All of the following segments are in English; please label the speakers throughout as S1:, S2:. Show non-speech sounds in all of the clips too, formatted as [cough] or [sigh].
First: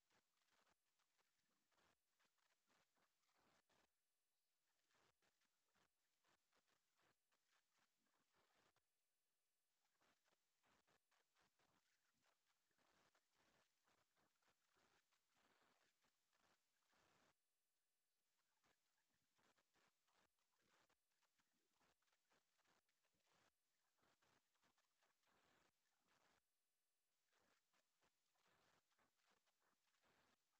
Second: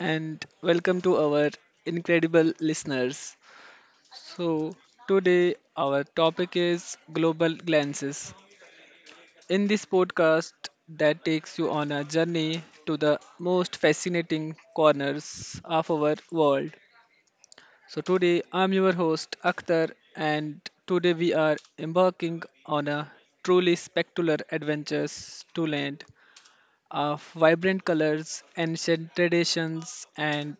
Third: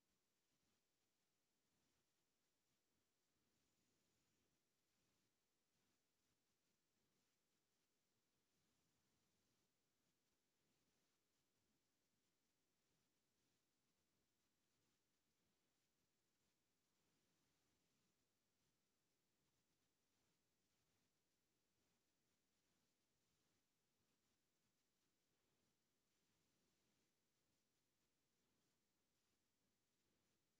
S1: and welcome to our incredible listeners. So, today our topic is global glances. In this podcast that takes you on a journey to the most fascinating corners of our world. Today I'm your host Akhtar and today we are embarking on a truly spectacular adventures to land of vibrant colors, ancient traditions, and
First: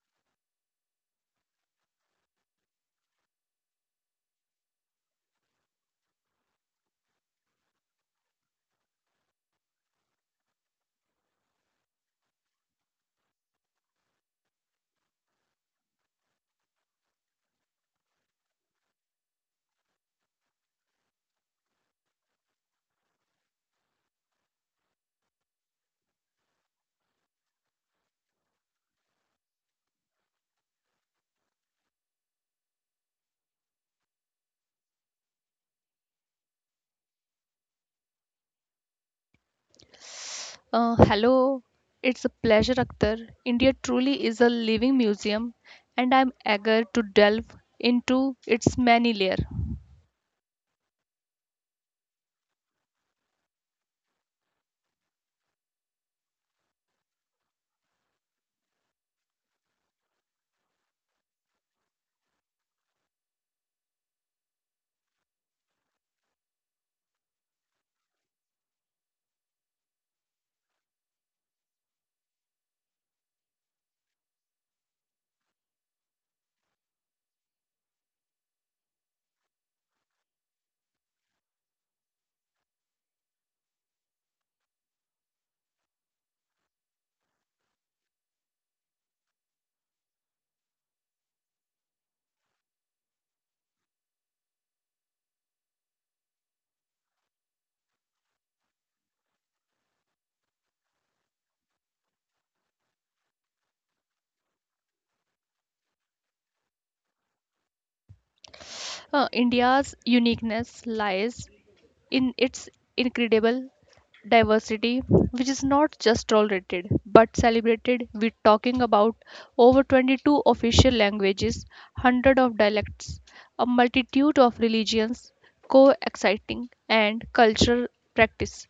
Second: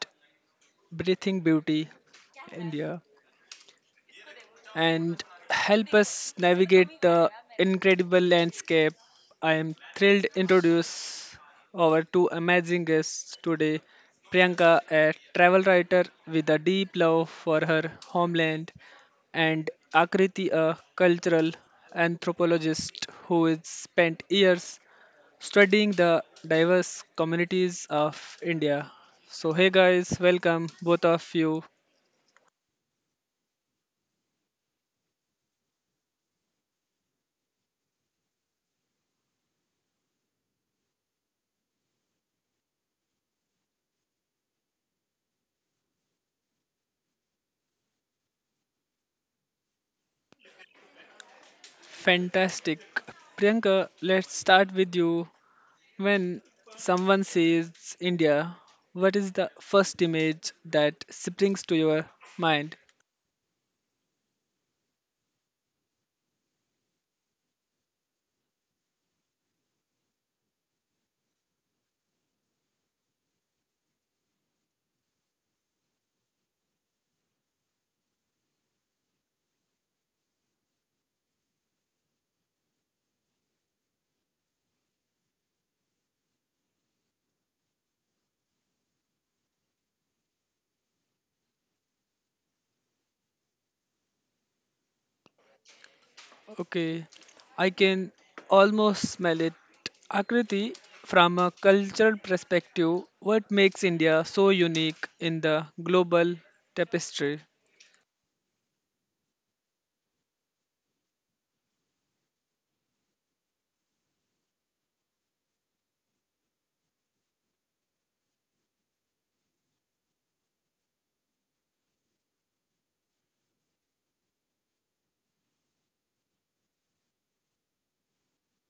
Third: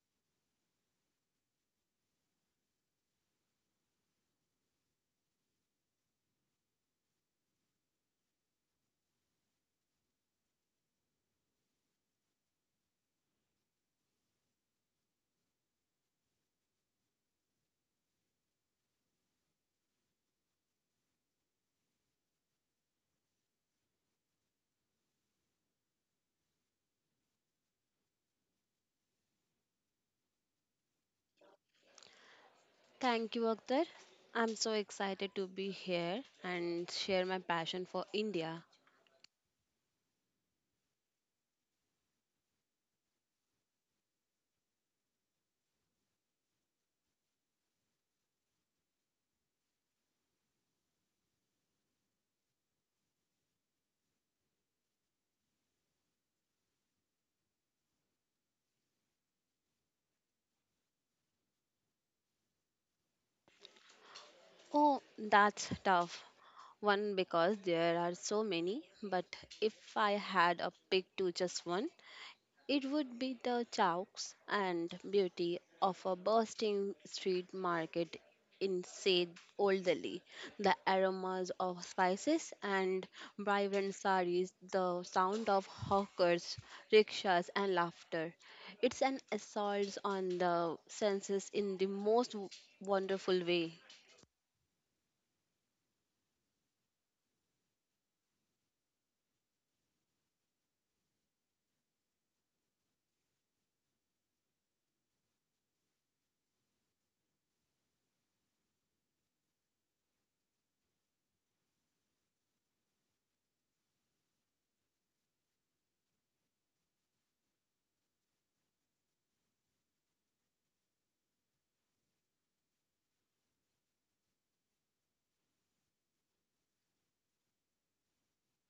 S1: breathing beauty, India, and help us navigate the incredible landscape. I am thrilled to introduce our two amazing guests today. Priyanka, a travel writer with a deep love for her homeland, and Akriti, a cultural anthropologist who has spent years studying the diverse communities of India. So, hey guys, welcome both of you.
S2: Thank you, Akhtar. I'm so excited to be here and share my passion for India.
S3: Hello, it's a pleasure, Akhtar. India truly is a living museum, and I'm eager to delve into its many layers.
S1: Fantastic. Priyanka, let's start with you. When someone says India, what is the first image that springs to your mind?
S2: Oh, that's tough. One, because there are so many, but if I had a pick to just one, it would be the chowks and beauty of a bursting street market in Said Old Delhi. The aromas of spices and vibrant saris, the sound of hawkers, rickshaws, and laughter. It's an assault on the senses in the most wonderful way.
S1: Okay, I can almost smell it. Akriti, from a cultural perspective, what makes India so unique in the global tapestry?
S3: India's uniqueness lies in its incredible diversity, which is not just tolerated but celebrated. We're talking about over 22 official languages, hundred of dialects, a multitude of religions, coexisting, and cultural practice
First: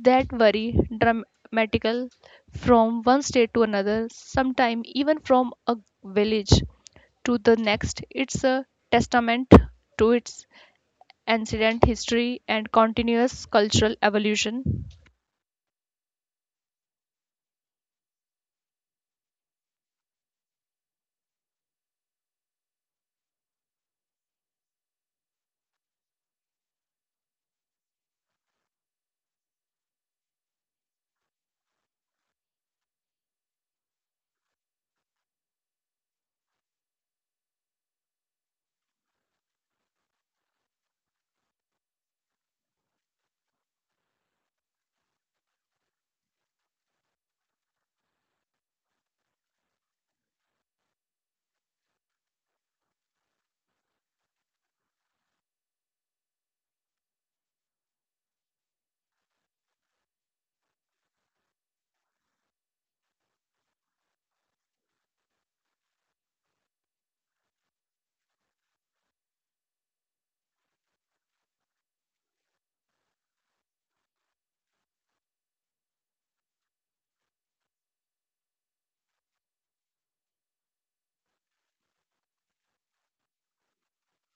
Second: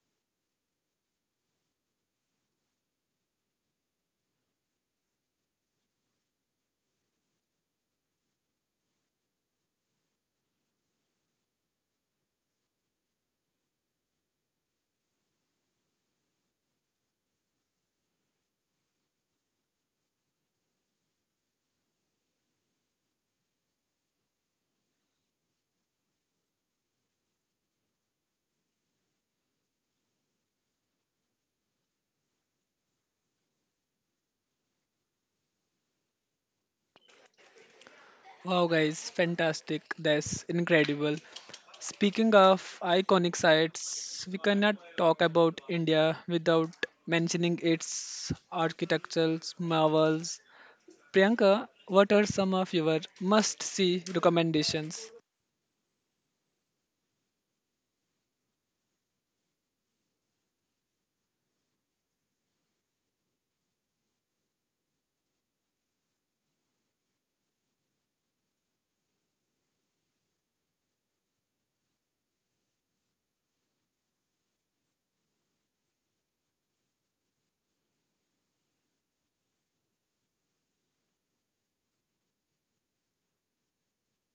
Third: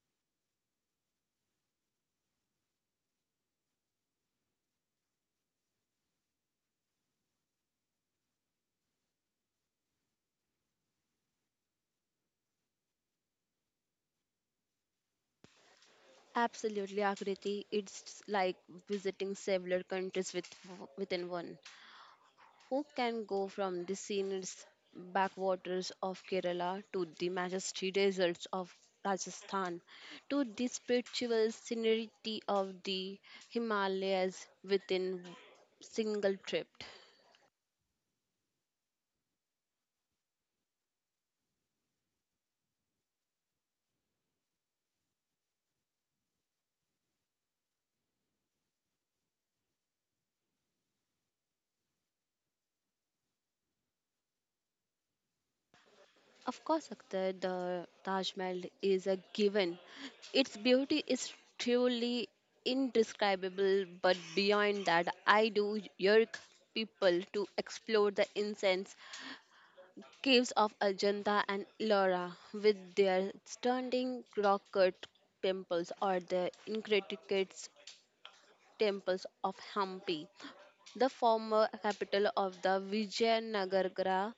S3: that vary dramatically from one state to another, sometimes even from a village to the next. It's a testament to its ancient history and continuous cultural evolution.
S2: Absolutely, Akriti. It's like visiting several countries within one. Who can go from the scenic backwaters of Kerala to the majestic deserts of Rajasthan to the spiritual scenery of the Himalayas within single trip?
S1: Wow, guys, fantastic. That's incredible. Speaking of iconic sites, we cannot talk about India without mentioning its architectural marvels. Priyanka, what are some of your must see recommendations?
S2: Of course, Akhtar, the Taj Mahal is a given. Its beauty is truly indescribable, but beyond that, I do urge people to explore the incense caves of Ajanta and Ellora, with their stunning rock cut temples, or the intricate temples of Hampi, the former capital of the Vijayanagara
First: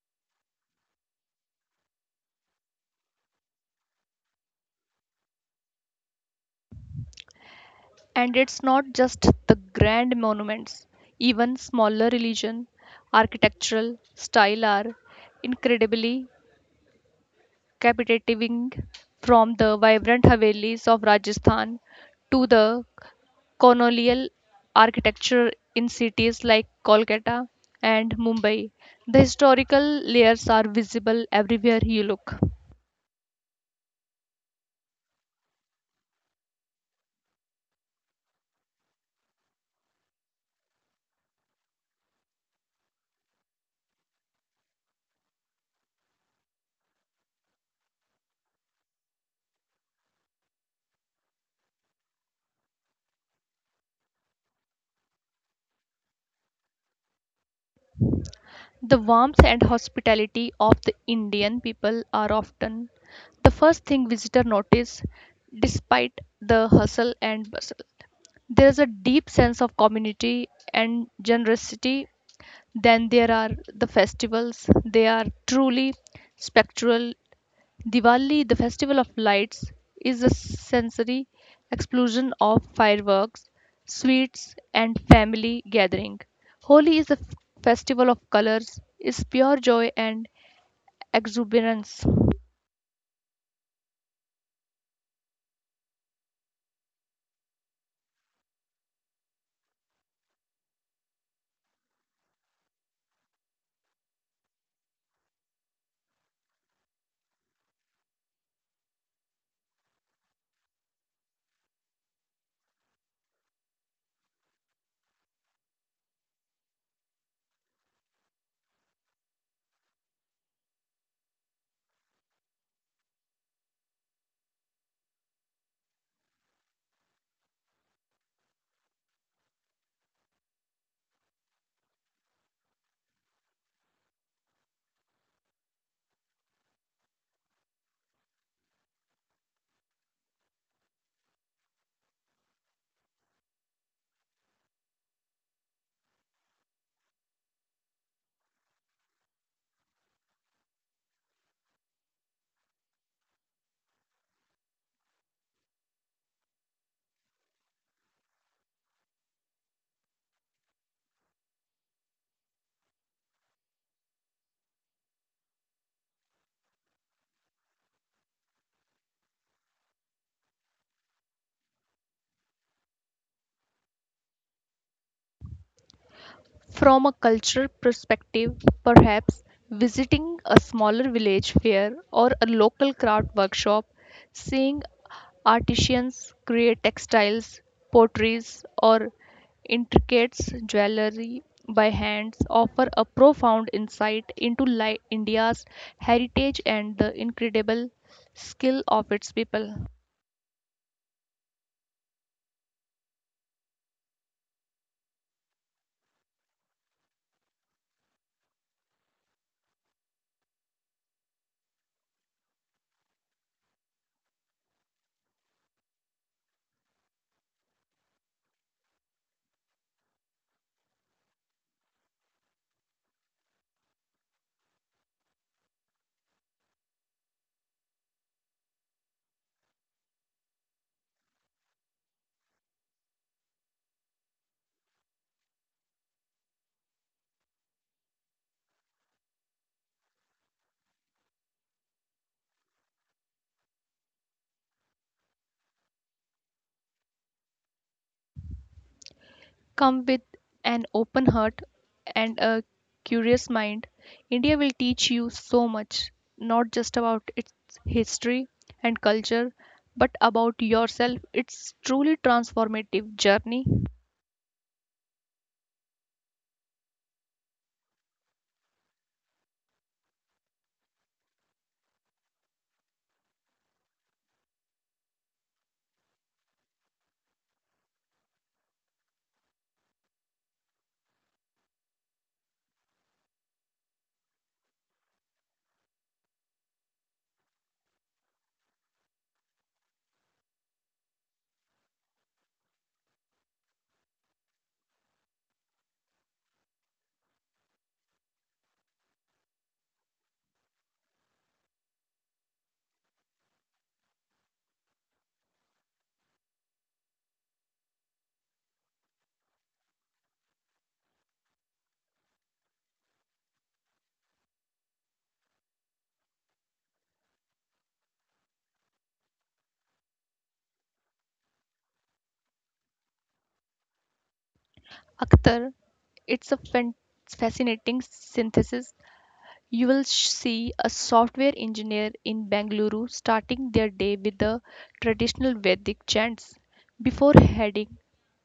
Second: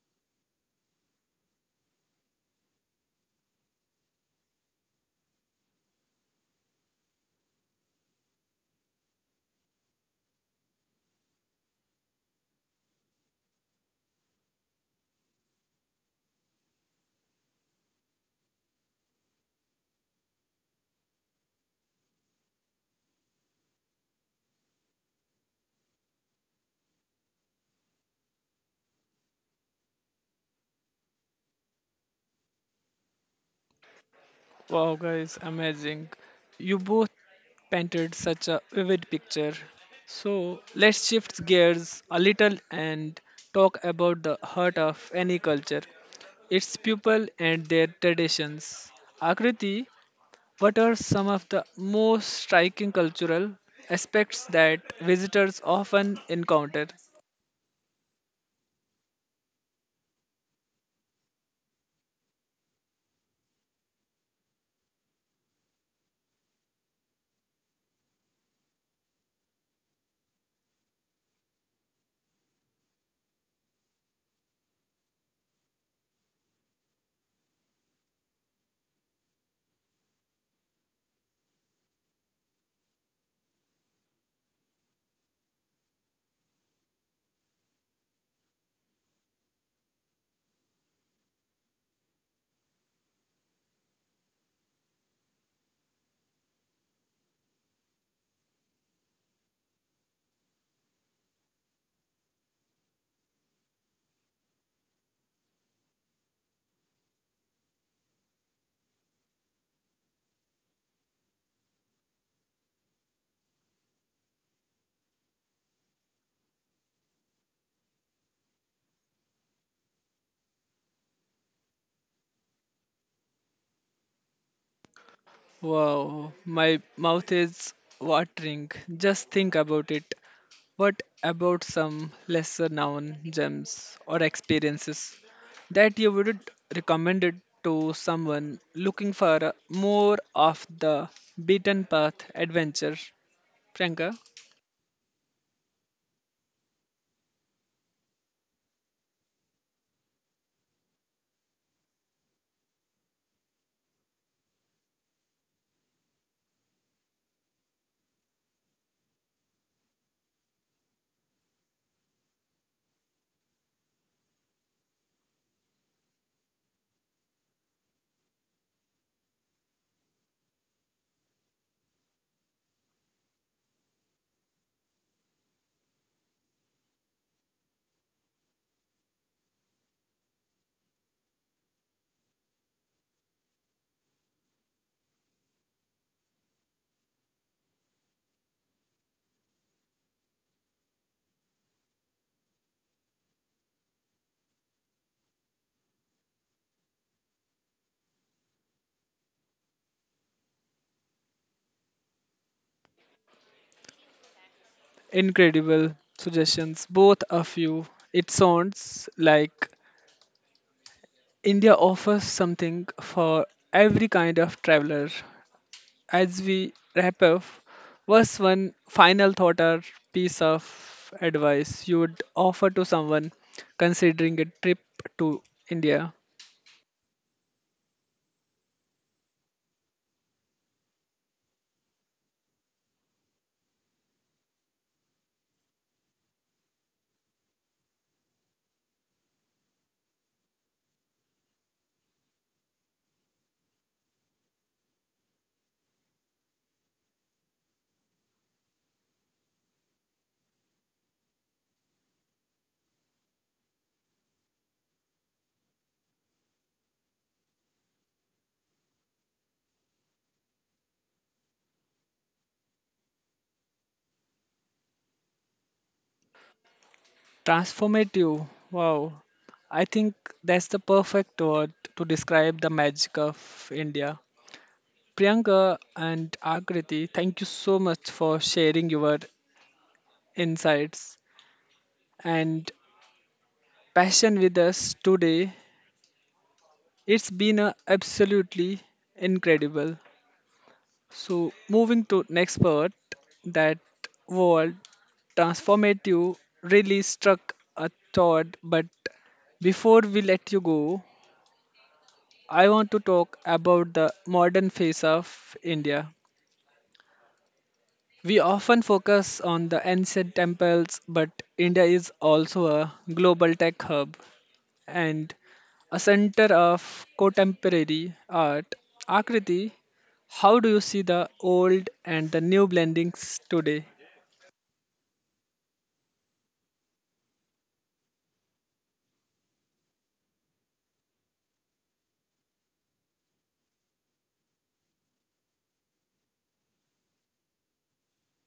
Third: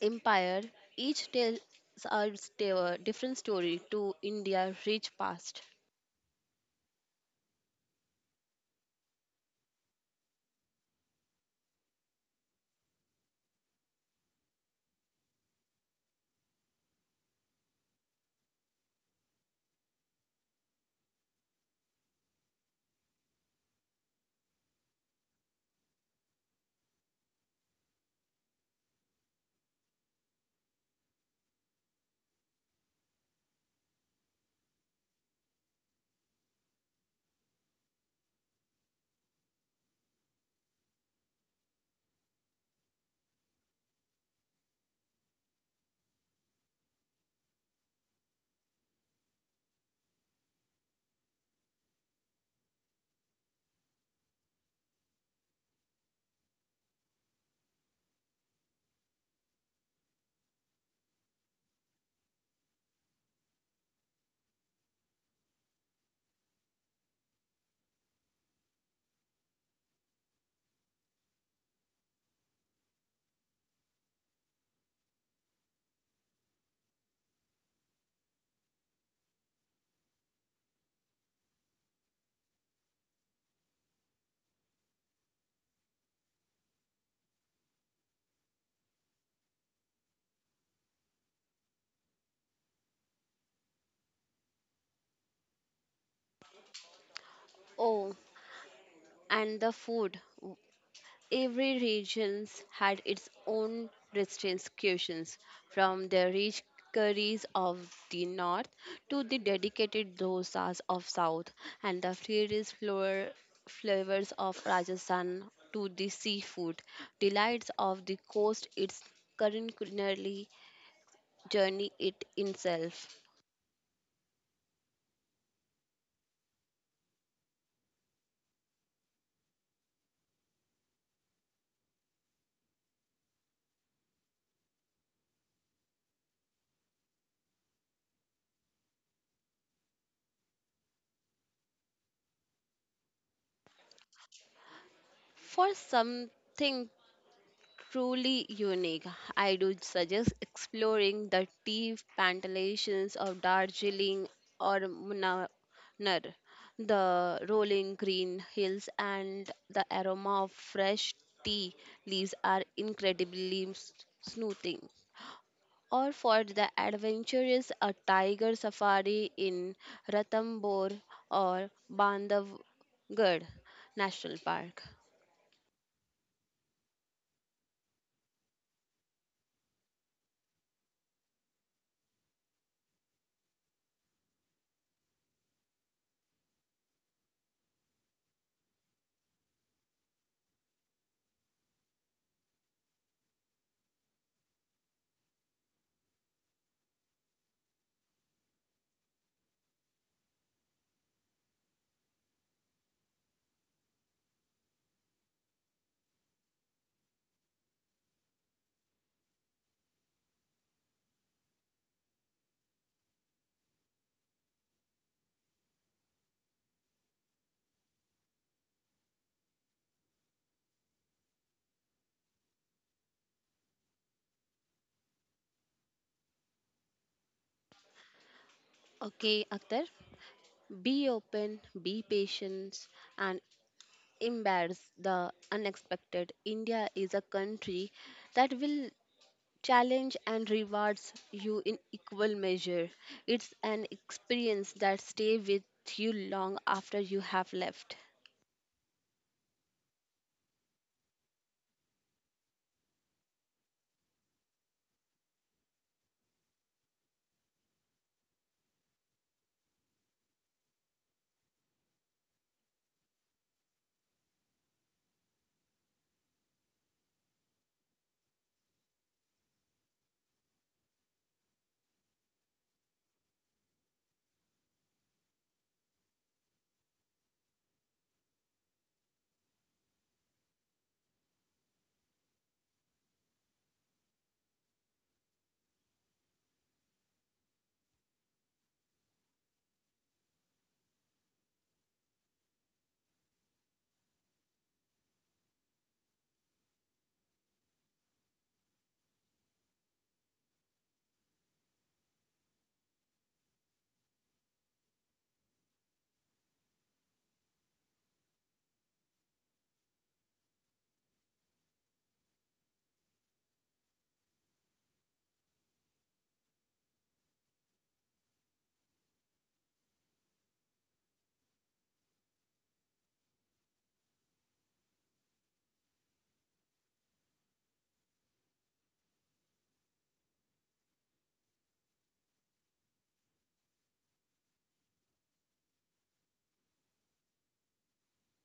S2: Empire. Each tells a different story to India's rich past.
S3: And it's not just the grand monuments, even smaller religion, architectural style are incredibly captivating from the vibrant Havelis of Rajasthan to the colonial architecture in cities like Kolkata and Mumbai. The historical layers are visible everywhere you look.
S1: Wow, guys, amazing. You both painted such a vivid picture. So let's shift gears a little and talk about the heart of any culture, its people and their traditions. Akriti, what are some of the most striking cultural aspects that visitors often encounter?
S3: The warmth and hospitality of the Indian people are often the first thing visitor notice despite the hustle and bustle. There is a deep sense of community and generosity. Then there are the festivals. They are truly spectral. Diwali, the festival of lights, is a sensory explosion of fireworks, sweets, and family gathering. Holi is a festival of colors, is pure joy and exuberance.
S2: Oh, and the food. Every region had its own distinct cuisines, from the rich curries of the north to the dedicated dosas of south, and the fierce flavors of Rajasthan to the seafood delights of the coast. Its current culinary journey it itself.
S1: Wow, my mouth is watering. Just think about it. What about some lesser known gems or experiences that you would recommend it to someone looking for a more of the beaten path adventure? Priyanka,
S2: For something truly unique. I do suggest exploring the tea plantations of Darjeeling or Munnar, the rolling green hills and the aroma of fresh tea leaves are incredibly soothing. Or for the adventurous, a tiger safari in Ranthambore or Bandhavgarh National Park.
S3: From a cultural perspective, perhaps visiting a smaller village fair or a local craft workshop, seeing artisans create textiles, potteries, or intricate jewelry by hands offer a profound insight into India's heritage and the incredible skill of its people.
S1: incredible suggestions, both of you. It sounds like India offers something for every kind of traveler. As we wrap up, what's one final thought or piece of advice you would offer to someone considering a trip to India?
S2: Okay, Akhtar. Be open, be patient, and embrace the unexpected. India is a country that will challenge and rewards you in equal measure. It's an experience that stays with you long after you have left.
S3: Come with an open heart and a curious mind. India will teach you so much, not just about its history and culture, but about yourself. It's truly transformative journey.
S1: Transformative. Wow. I think that's the perfect word to describe the magic of India. Priyanka and Akriti, thank you so much for sharing your insights and passion with us today. It's been a absolutely incredible. So moving to next part, that word transformative really struck a thought. But before we let you go, I want to talk about the modern face of India. We often focus on the ancient temples, but India is also a global tech hub and a center of contemporary art. Akriti, how do you see the old and the new blendings today?
S3: Akhtar, it's a fascinating synthesis. You will see a software engineer in Bengaluru starting their day with the traditional Vedic chants before heading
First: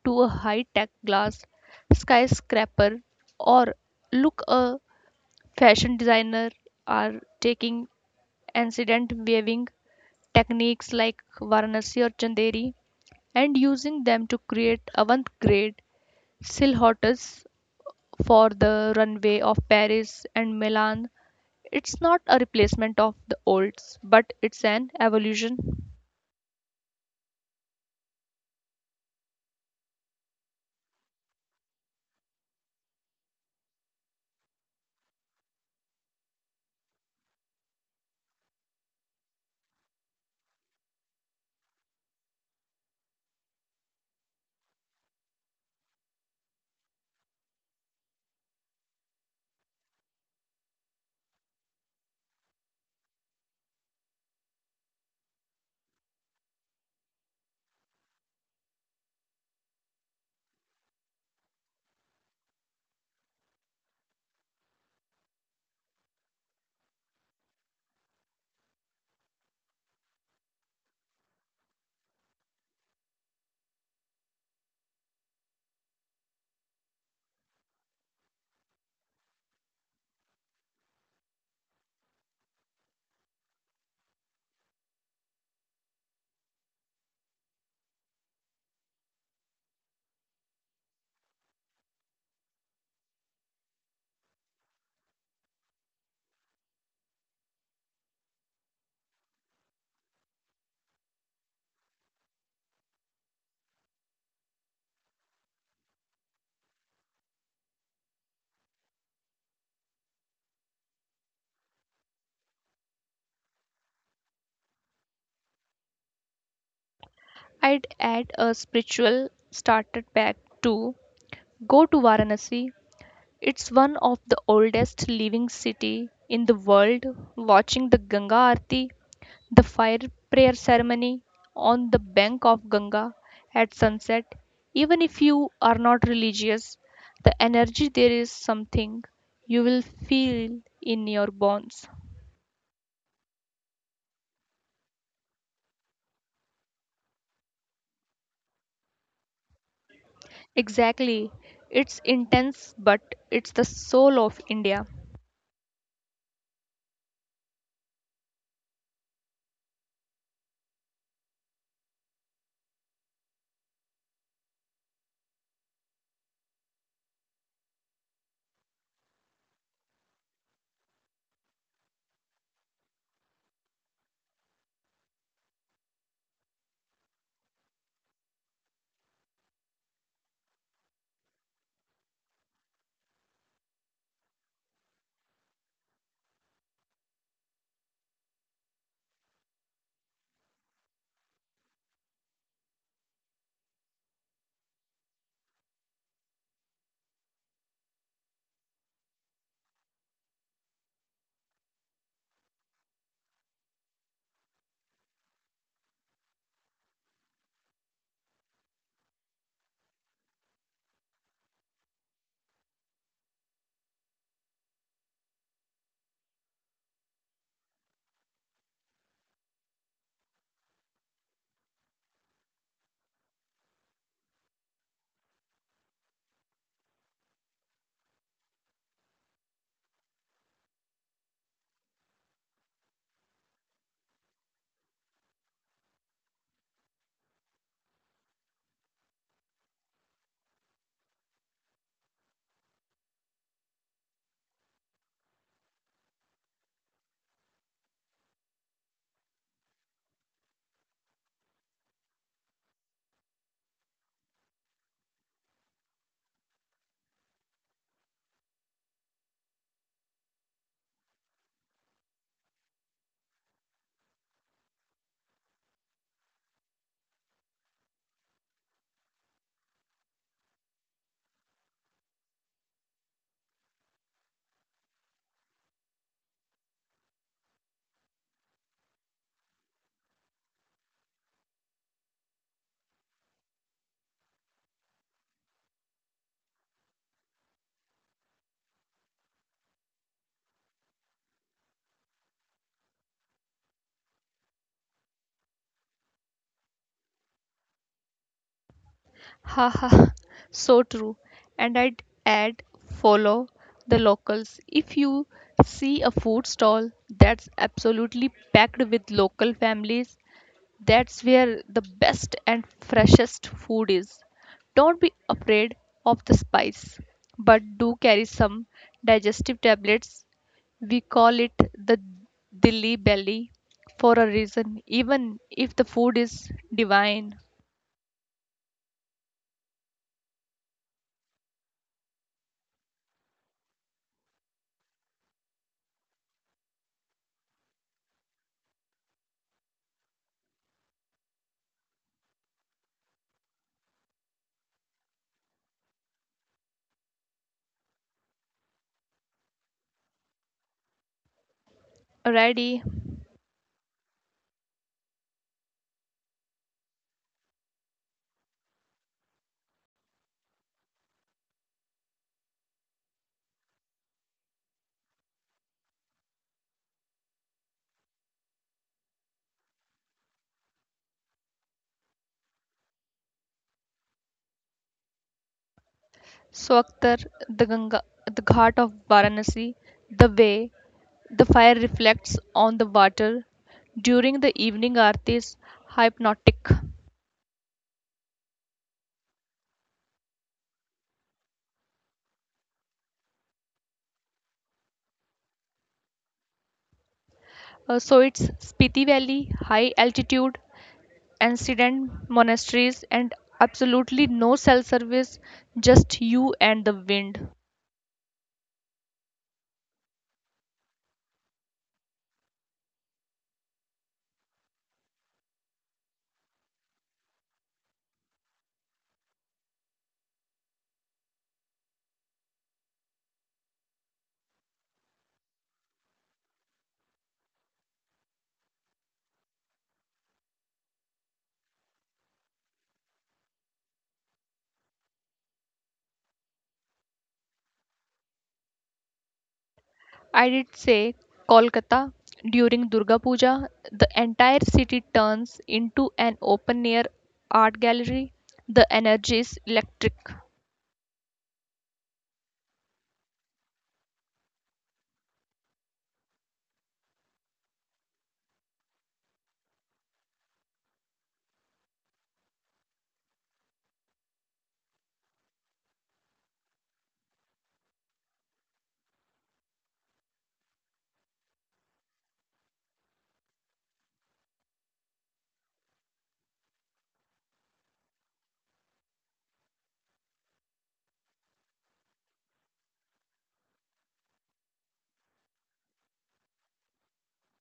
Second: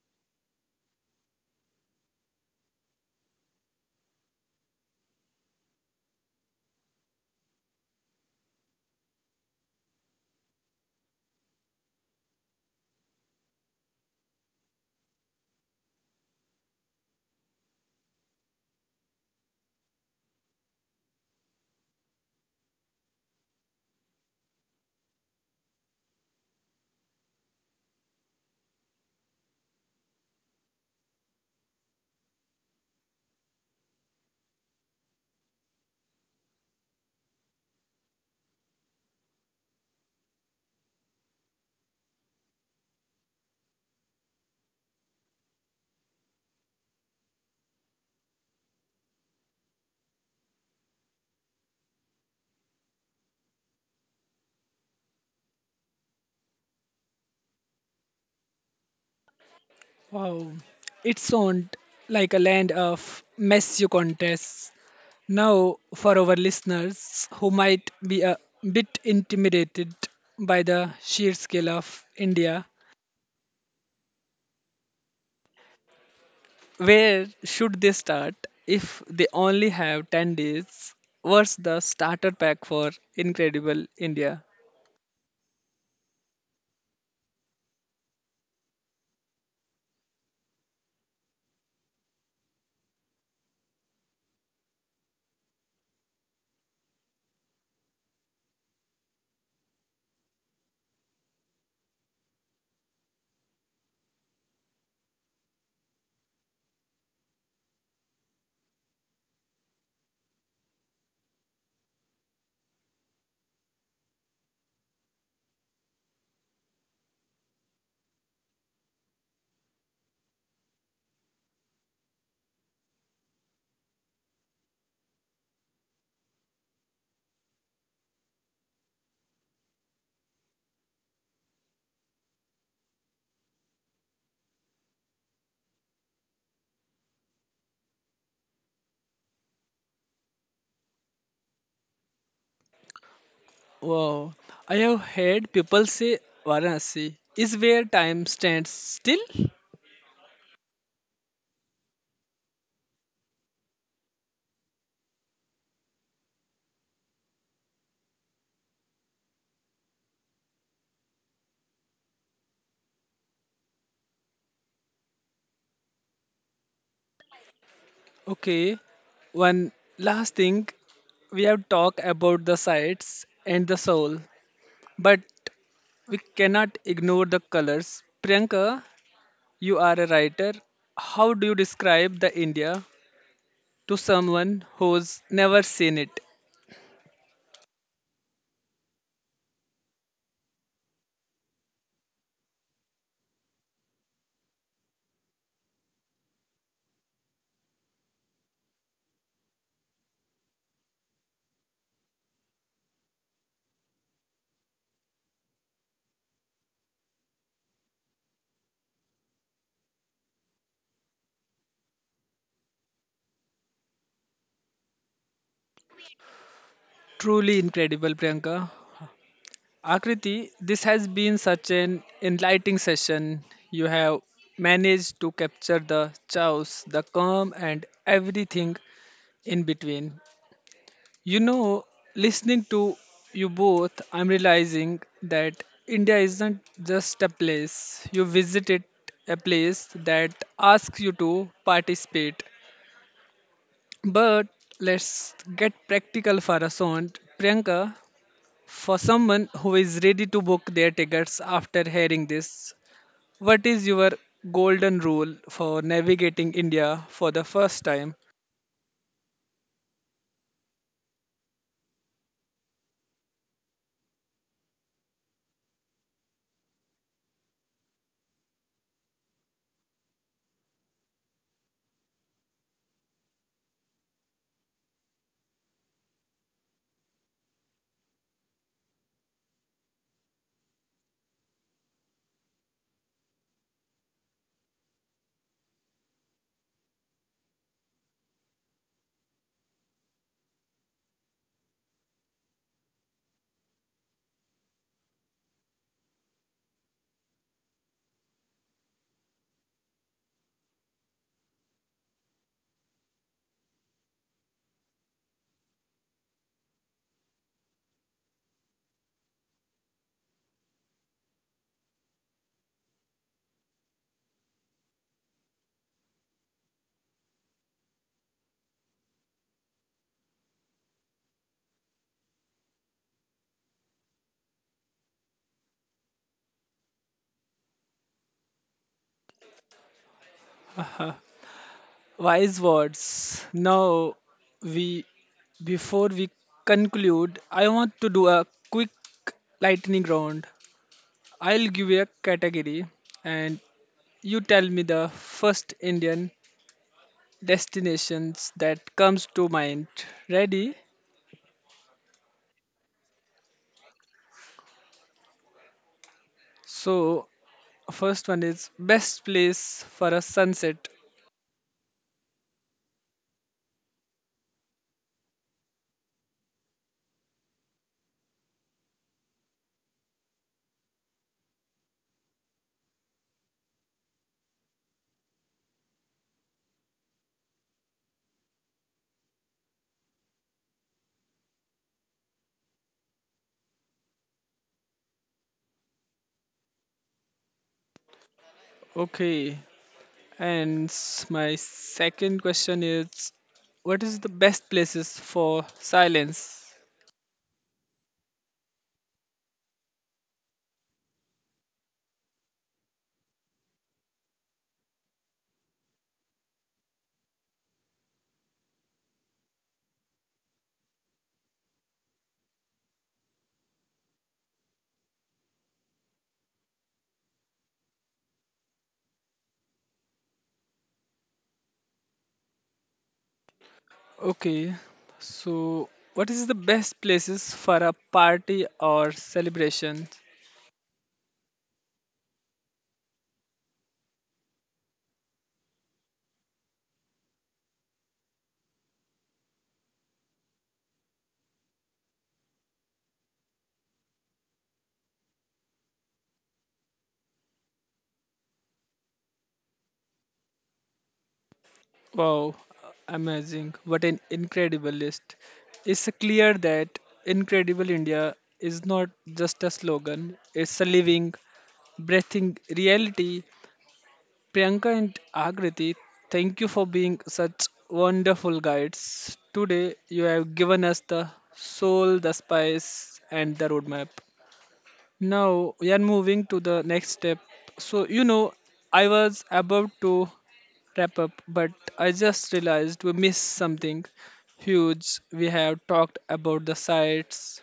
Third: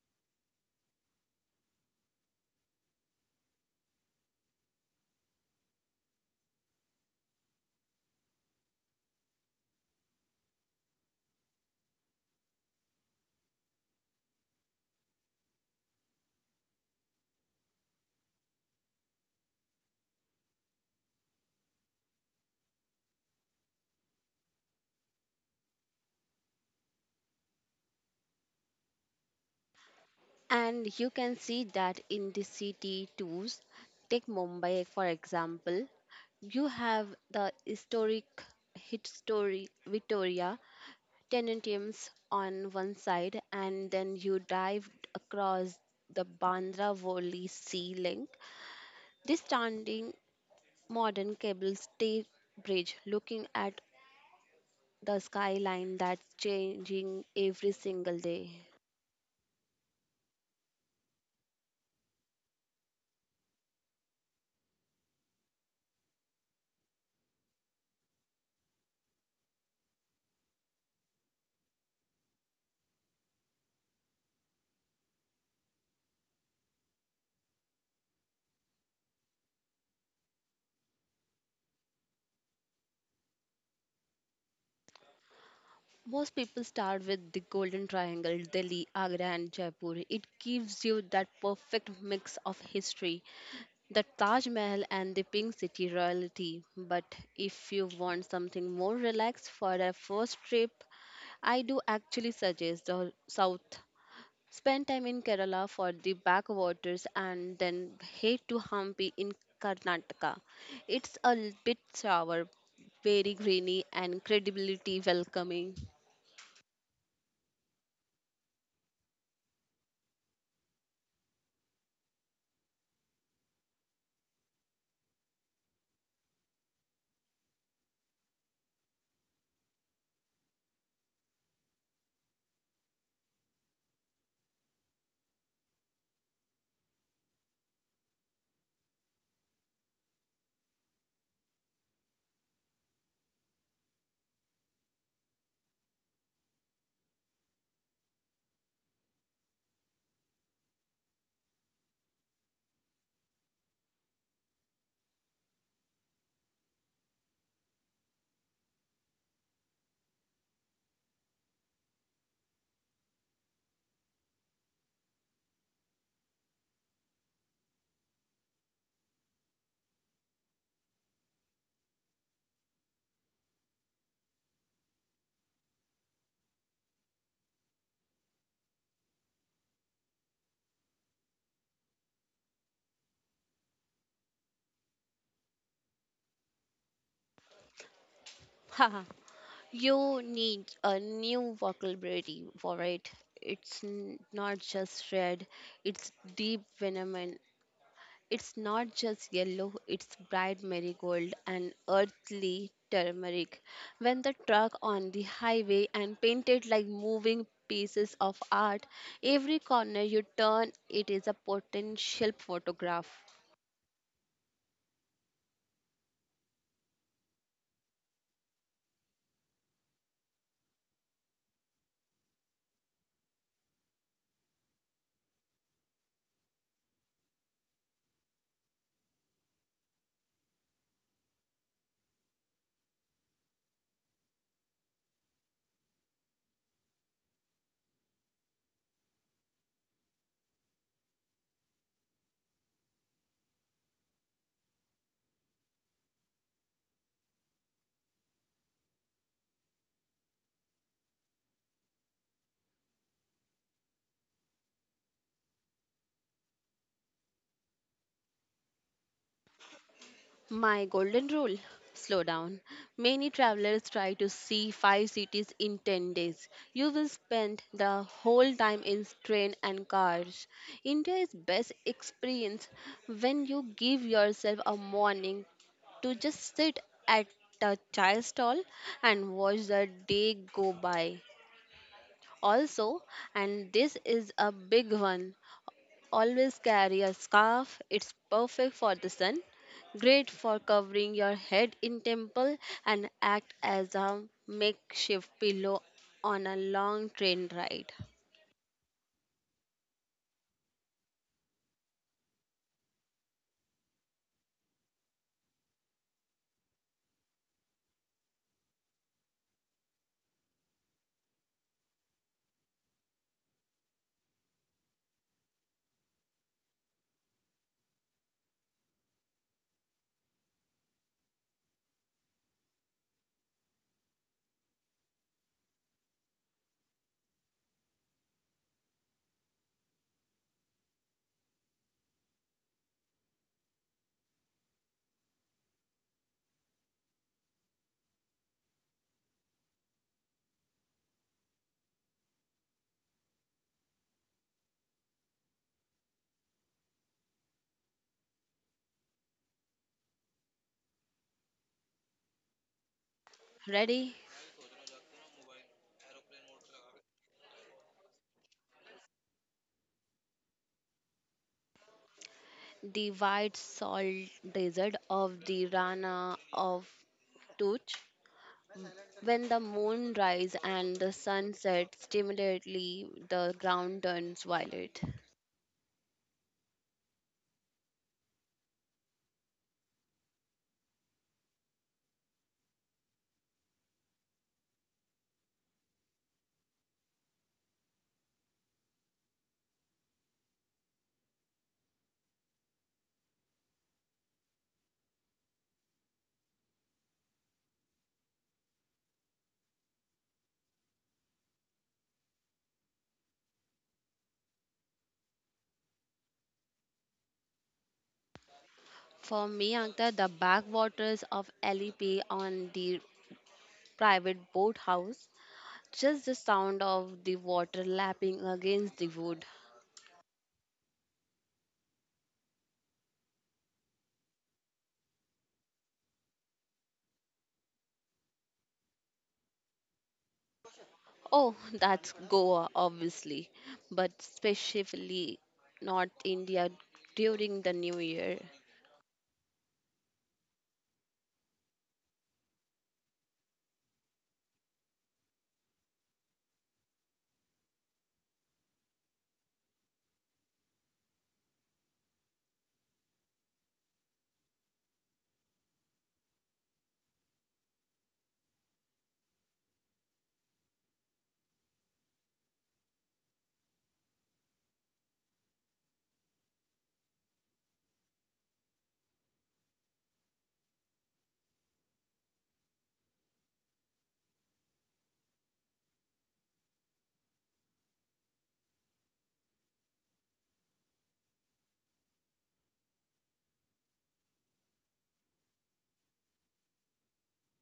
S3: to a high tech glass skyscraper, or look a fashion designer are taking incident waving techniques like Varanasi or Chanderi and using them to create avant-garde silhouettes for the runway of Paris and Milan. It's not a replacement of the olds, but it's an evolution.
S2: And you can see that in the city tours. Take Mumbai, for example. You have the historic Victoria Tenantiums on one side, and then you dive across the Bandra Worli Sea Link. This standing modern cable stay bridge looking at the skyline that's changing every single day.
S1: Wow, it sounds like a land of mess contests. Now, for our listeners who might be a bit intimidated by the sheer scale of India, where should they start if they only have 10 days? What's the starter pack for Incredible India?
S2: Most people start with the Golden Triangle, Delhi, Agra, and Jaipur. It gives you that perfect mix of history, the Taj Mahal and the Pink City royalty. But if you want something more relaxed for a first trip, I do actually suggest the south. Spend time in Kerala for the backwaters and then head to Hampi in Karnataka. It's a bit sour, very greeny, and credibility welcoming.
S3: I'd add a spiritual starter pack to go to Varanasi. It's one of the oldest living city in the world. Watching the Ganga Aarti, the fire prayer ceremony on the bank of Ganga at sunset, even if you are not religious, the energy there is something you will feel in your bones.
S1: Wow, I have heard people say Varanasi is where time stands still.
S3: Exactly. It's intense, but it's the soul of India.
S1: Okay, one last thing. We have talked about the sights and the soul, but we cannot ignore the colors. Priyanka, you are a writer. How do you describe the India to someone who's never seen it?
S2: [laughs] You need a new vocabulary for it. It's not just red, it's deep venom. It's not just yellow, it's bright marigold and earthly turmeric. When the truck on the highway and painted like moving pieces of art, every corner you turn, it is a potential photograph.
S1: Truly incredible, Priyanka. Akriti, this has been such an enlightening session. You have managed to capture the chaos, the calm, and everything in between. You know, listening to you both, I'm realizing that India isn't just a place. You visit it, a place that asks you to participate. But let's get practical for a second. Priyanka, for someone who is ready to book their tickets after hearing this, what is your golden rule for navigating India for the first time?
S2: My golden rule slow down. Many travelers try to see five cities in 10 days. You will spend the whole time in train and cars. India is best experienced when you give yourself a morning to just sit at a chai stall and watch the day go by. Also, and this is a big one, always carry a scarf. It's perfect for the sun, great for covering your head in temple and act as a makeshift pillow on a long train ride.
S3: Ha ha, so true. And I'd add follow the locals. If you see a food stall that's absolutely packed with local families, that's where the best and freshest food is. Don't be afraid of the spice, but do carry some digestive tablets. We call it the dilly belly for a reason, even if the food is divine.
S1: Wise words. Now, we before we conclude, I want to do a quick lightning round. I'll give you a category, and you tell me the first Indian destinations that comes to mind. Ready?
S3: Alrighty,
S2: Ready?
S1: So, first one is best place for a sunset.
S2: The white salt desert of the Rana of Tuch. When the moon rises and the sun sets, stimulatively the ground turns violet.
S3: so Akhtar, the Ganga, the Ghat of Varanasi, the way the fire reflects on the water during the evening arti is hypnotic.
S1: Okay. And my second question is, what is the best places for silence?
S3: So it's Spiti Valley, high altitude, ancient monasteries, and absolutely no cell service, just you and the wind.
S2: For me, Ankta, the backwaters of LEP on the private boathouse, just the sound of the water lapping against the wood.
S1: Okay, so what is the best places for a party or celebration?
S2: Oh, that's Goa, obviously, but specifically North India during the New Year.
S3: I did say Kolkata during Durga Puja, the entire city turns into an open air art gallery. The energy is electric.
S1: Wow, amazing. What an incredible list. It's clear that Incredible India is not just a slogan, it's a living, breathing reality. Priyanka and Agriti, thank you for being such wonderful guides. Today, you have given us the soul, the spice, and the roadmap. Now we are moving to the next step. So, you know, I was about to wrap up, but I just realized we missed something huge. We have talked about the sights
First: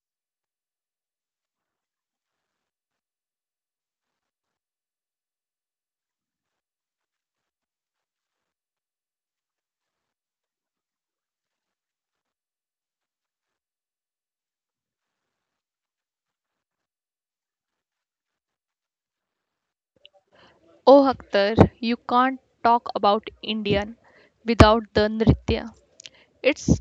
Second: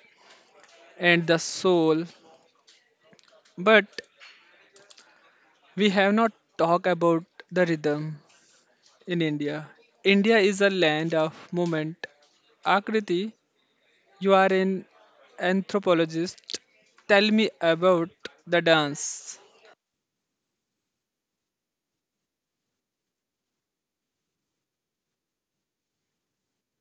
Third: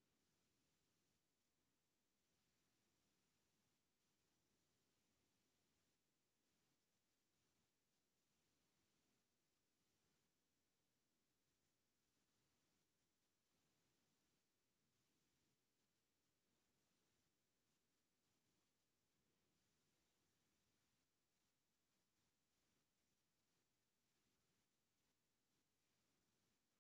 S1: and the soul, but we have not talked about the rhythm in India. India is a land of movement. Akriti, you are an anthropologist. Tell me about the dance.
S3: Oh, Akhtar, you can't talk about Indian without the Nritya. It's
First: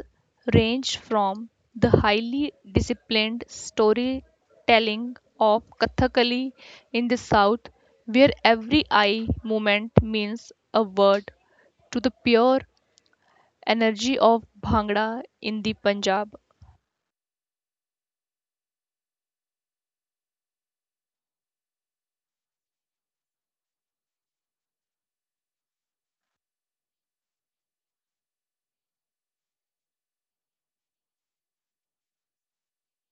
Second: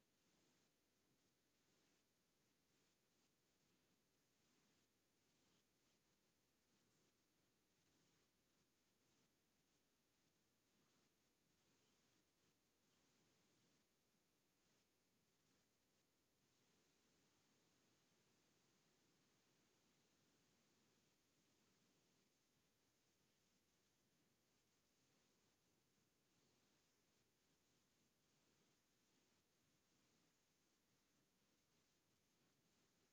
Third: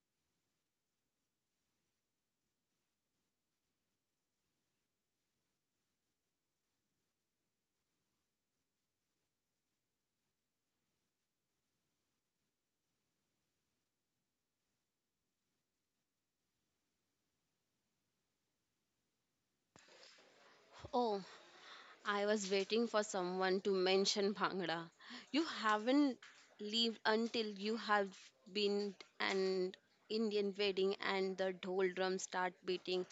S3: ranged from the highly disciplined storytelling of Kathakali in the south, where every eye movement means a word, to the pure energy of Bhangra in the Punjab.
S2: Oh, I was waiting for someone to mention Bhangra. You haven't lived until you have been an Indian wedding and the dhol drums start beating,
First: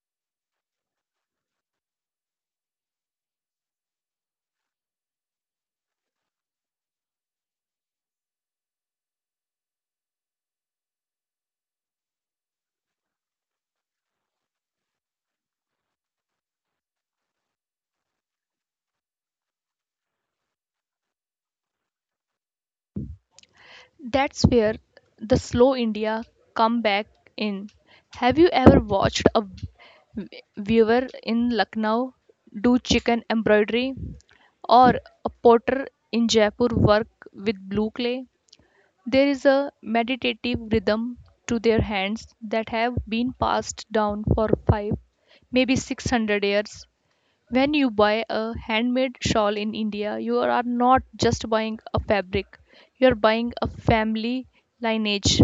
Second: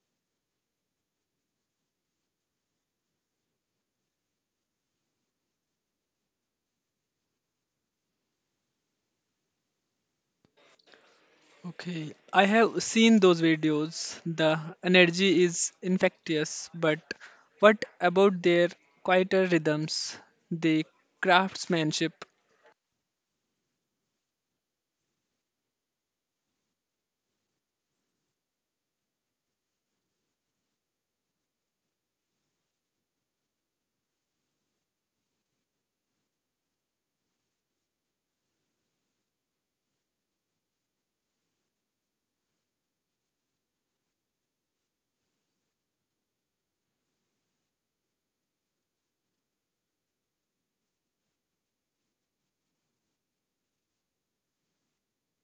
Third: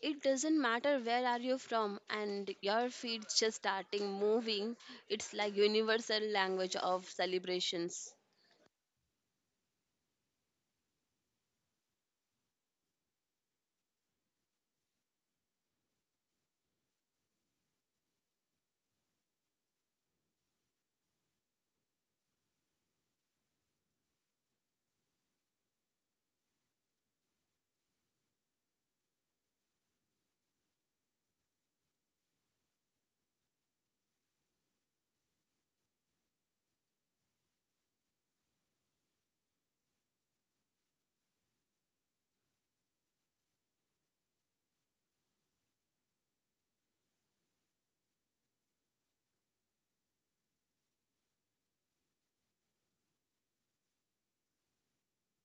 S2: it doesn't matter where are you from and your feet just starting moving. It's like universal language of celebrations.
S1: Okay, I have seen those videos. The energy is infectious, but what about their quieter rhythms, the craftsmanship?
S3: That's where the slow India come back in. Have you ever watched a weaver in Lucknow do chicken embroidery, or a potter in Jaipur work with blue clay. There is a meditative rhythm to their hands that have been passed down for five, maybe 600 years. When you buy a handmade shawl in India, you are not just buying a fabric, you are buying a family lineage.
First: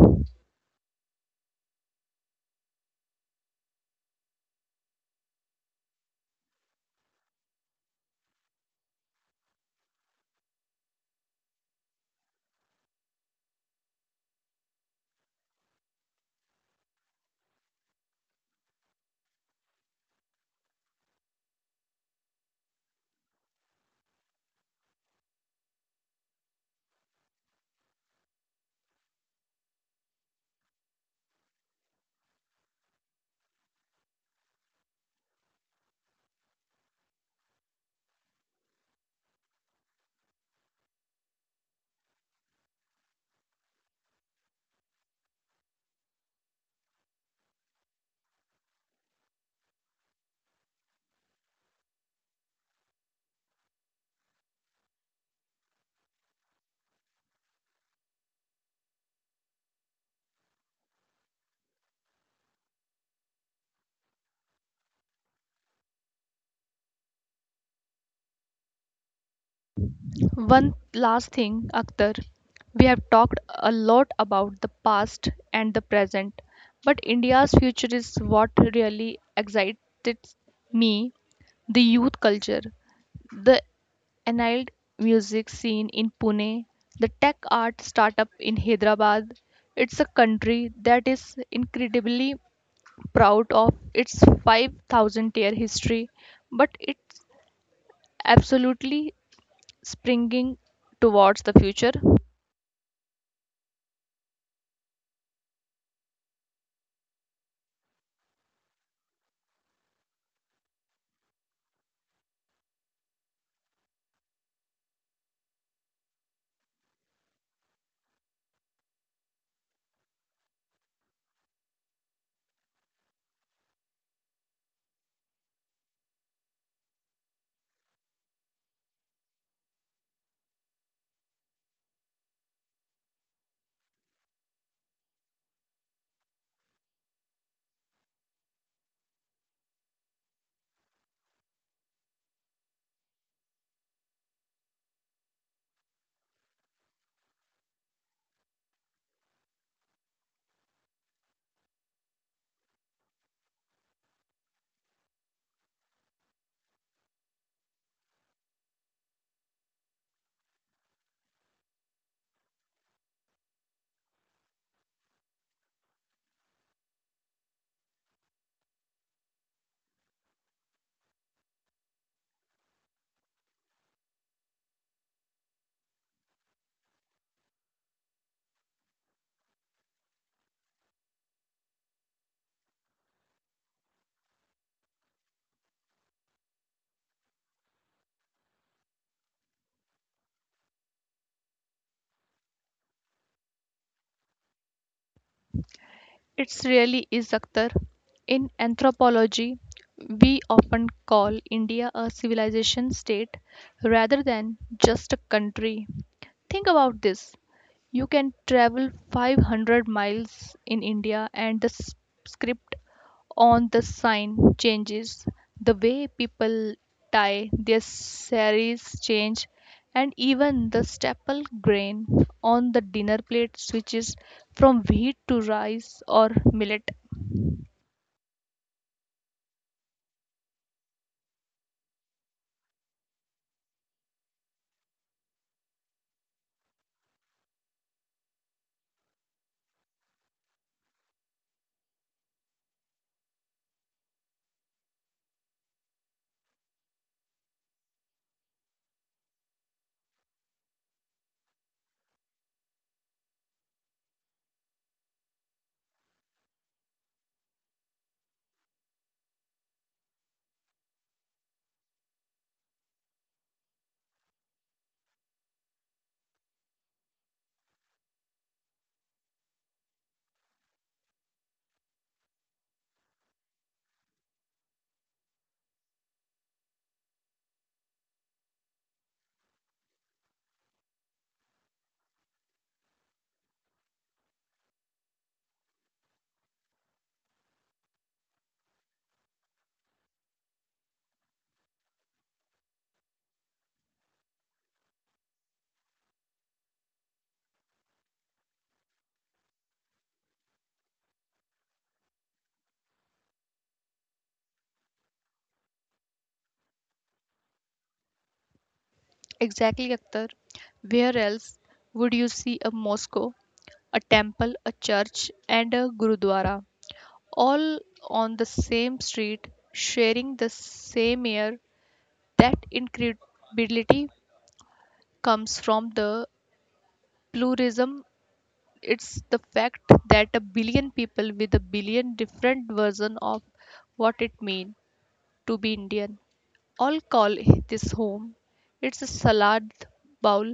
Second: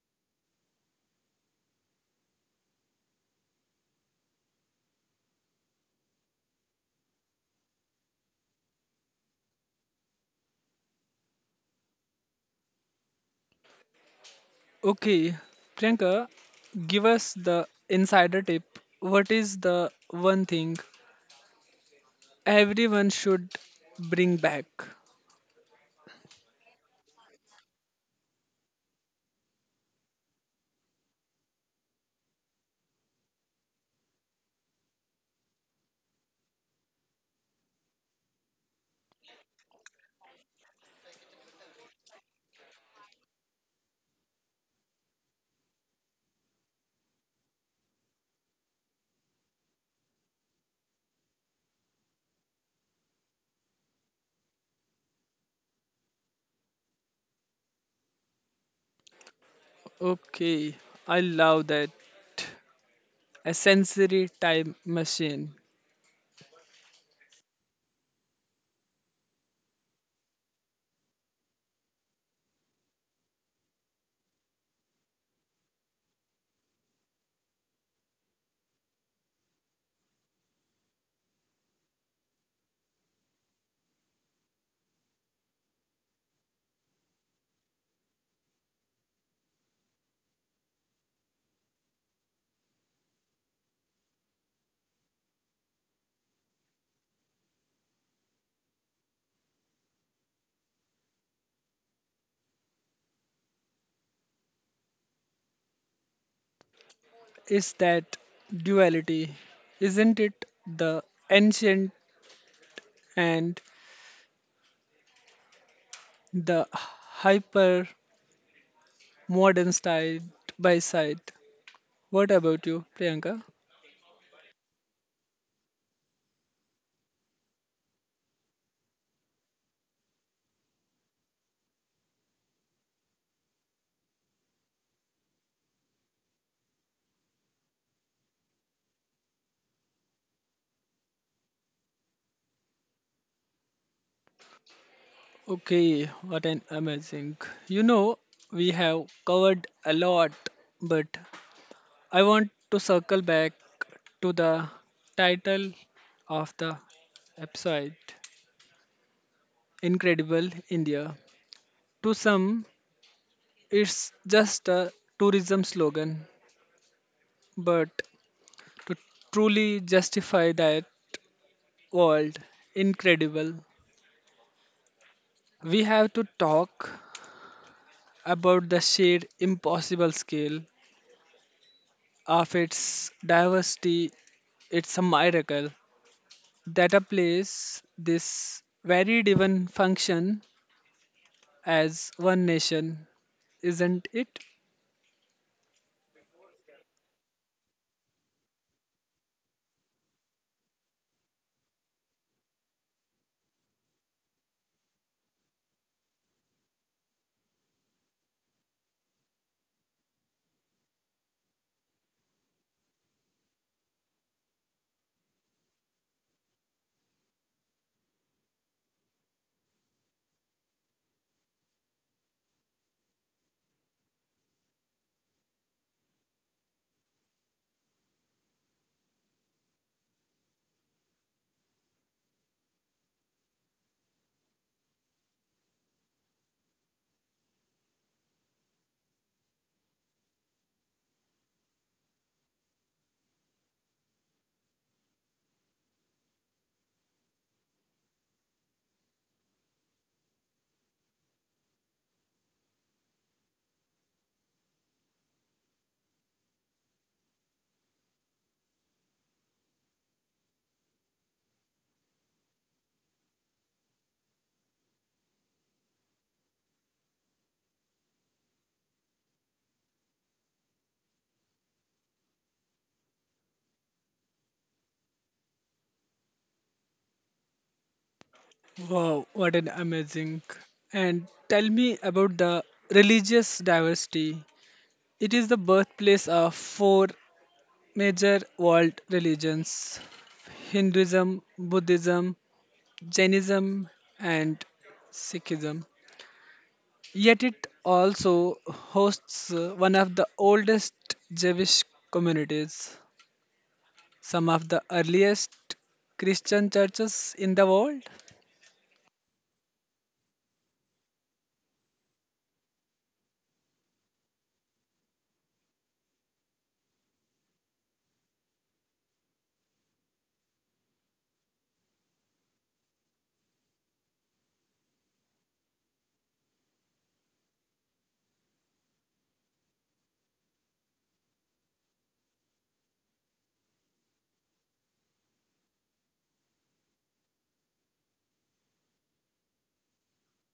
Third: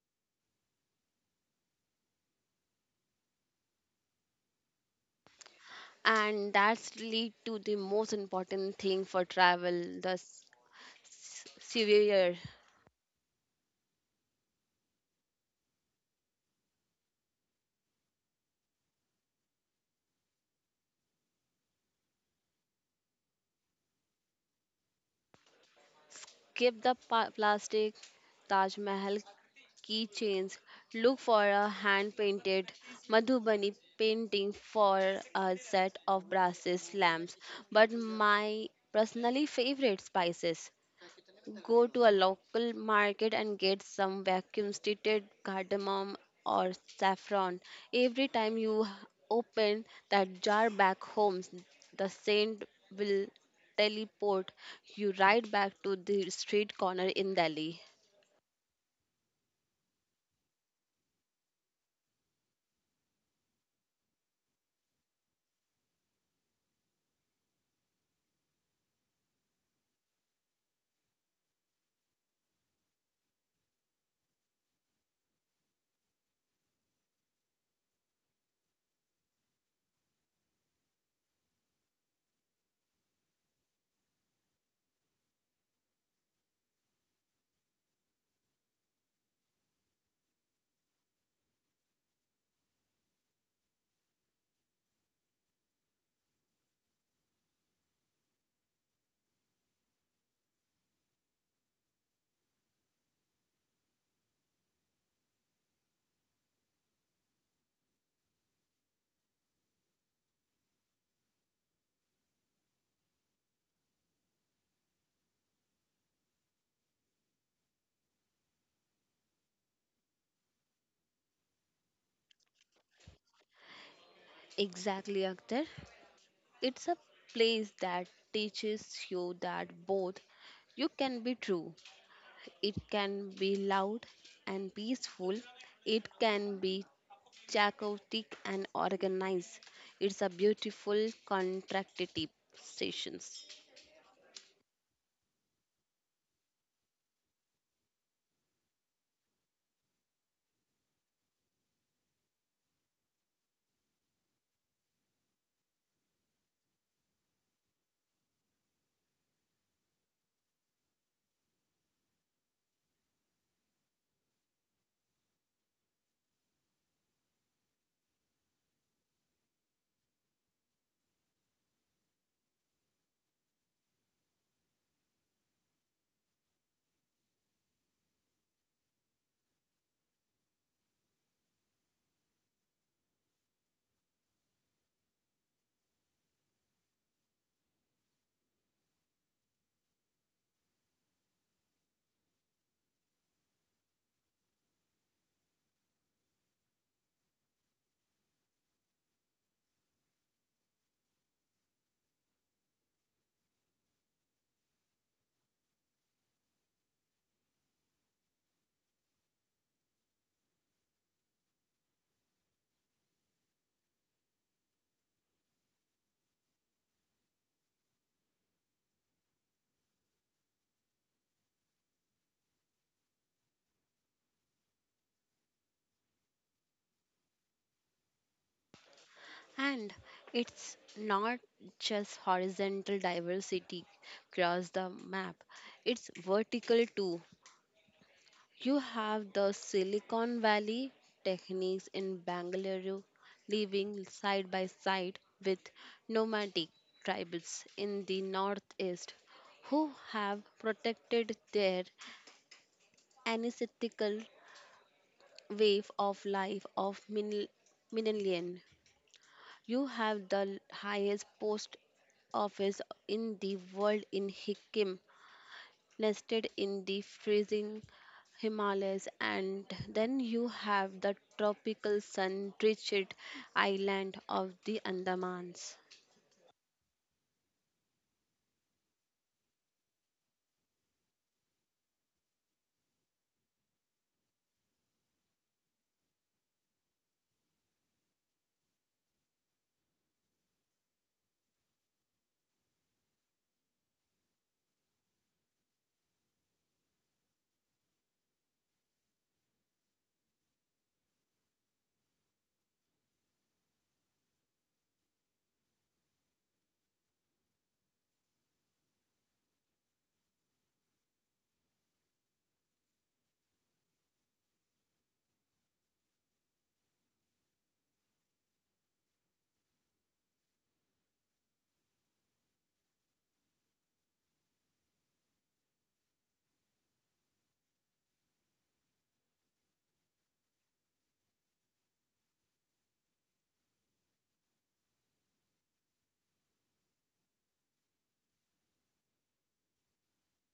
S2: And that's lead to the most important thing for travel, the severe.
S1: Okay, Priyanka, give us the insider tip. What is the one thing everyone should bring back?
S2: Keep the plastic Taj Mahal keychains, look for a hand painted madhubani painting for a set of brasses lamps, but my personally favorite spices. Go to a local market and get some vacuum treated cardamom or saffron. Every time you open that jar back home, the scent will teleport you right back to the street corner in Delhi.
S1: Okay, I love that. A sensory time machine.
S3: One last thing, Akhtar. We have talked a lot about the past and the present, but India's future is what really excited me, the youth culture, the annulled music scene in Pune, the tech art startup in Hyderabad. It's a country that is incredibly proud of its 5,000 year history, but it's absolutely springing towards the future.
S1: Is that duality? Isn't it the ancient and the hyper modern style by side. What about you, Priyanka?
S2: Exactly, Akhtar. It's a place that teaches you that both you can be true. It can be loud and peaceful. It can be chaotic and organized. It's a beautiful contractive stations.
S1: Okay, what an amazing. You know, we have covered a lot, but I want to circle back to the title of the episode Incredible India. To some, it's just a tourism slogan, but to truly justify that world, incredible, we have to talk about the sheer impossible scale of its diversity. It's a miracle that a place this varied even function as one nation, isn't it?
S3: It's really is Akhtar. In anthropology, we often call India a civilization state rather than just a country. Think about this. You can travel 500 miles in India and the script on the sign changes, the way people tie their saris change, and even the staple grain on the dinner plate switches from wheat to rice or millet.
S2: And it's not just horizontal diversity across the map, it's vertical too. You have the Silicon Valley techniques in Bangalore living side by side with nomadic tribes in the northeast who have protected their ancestral wave of life of Minilian. You have the highest post office in the world in Hikkim, nested in the freezing Himalayas, and then you have the tropical sun drenched island of the Andamans.
S1: Wow, what an amazing. And tell me about the religious diversity. It is the birthplace of four major world religions: Hinduism, Buddhism, Jainism and Sikhism. Yet it also hosts one of the oldest Jewish communities, some of the earliest Christian churches in the world.
S3: Exactly, Akhtar. Where else would you see a Moscow, a temple, a church, and a gurudwara, all on the same street, sharing the same air? That incredibility comes from the pluralism, it's the fact that a billion people with a billion different versions of what it means to be indian all call this home. It's a salad bowl,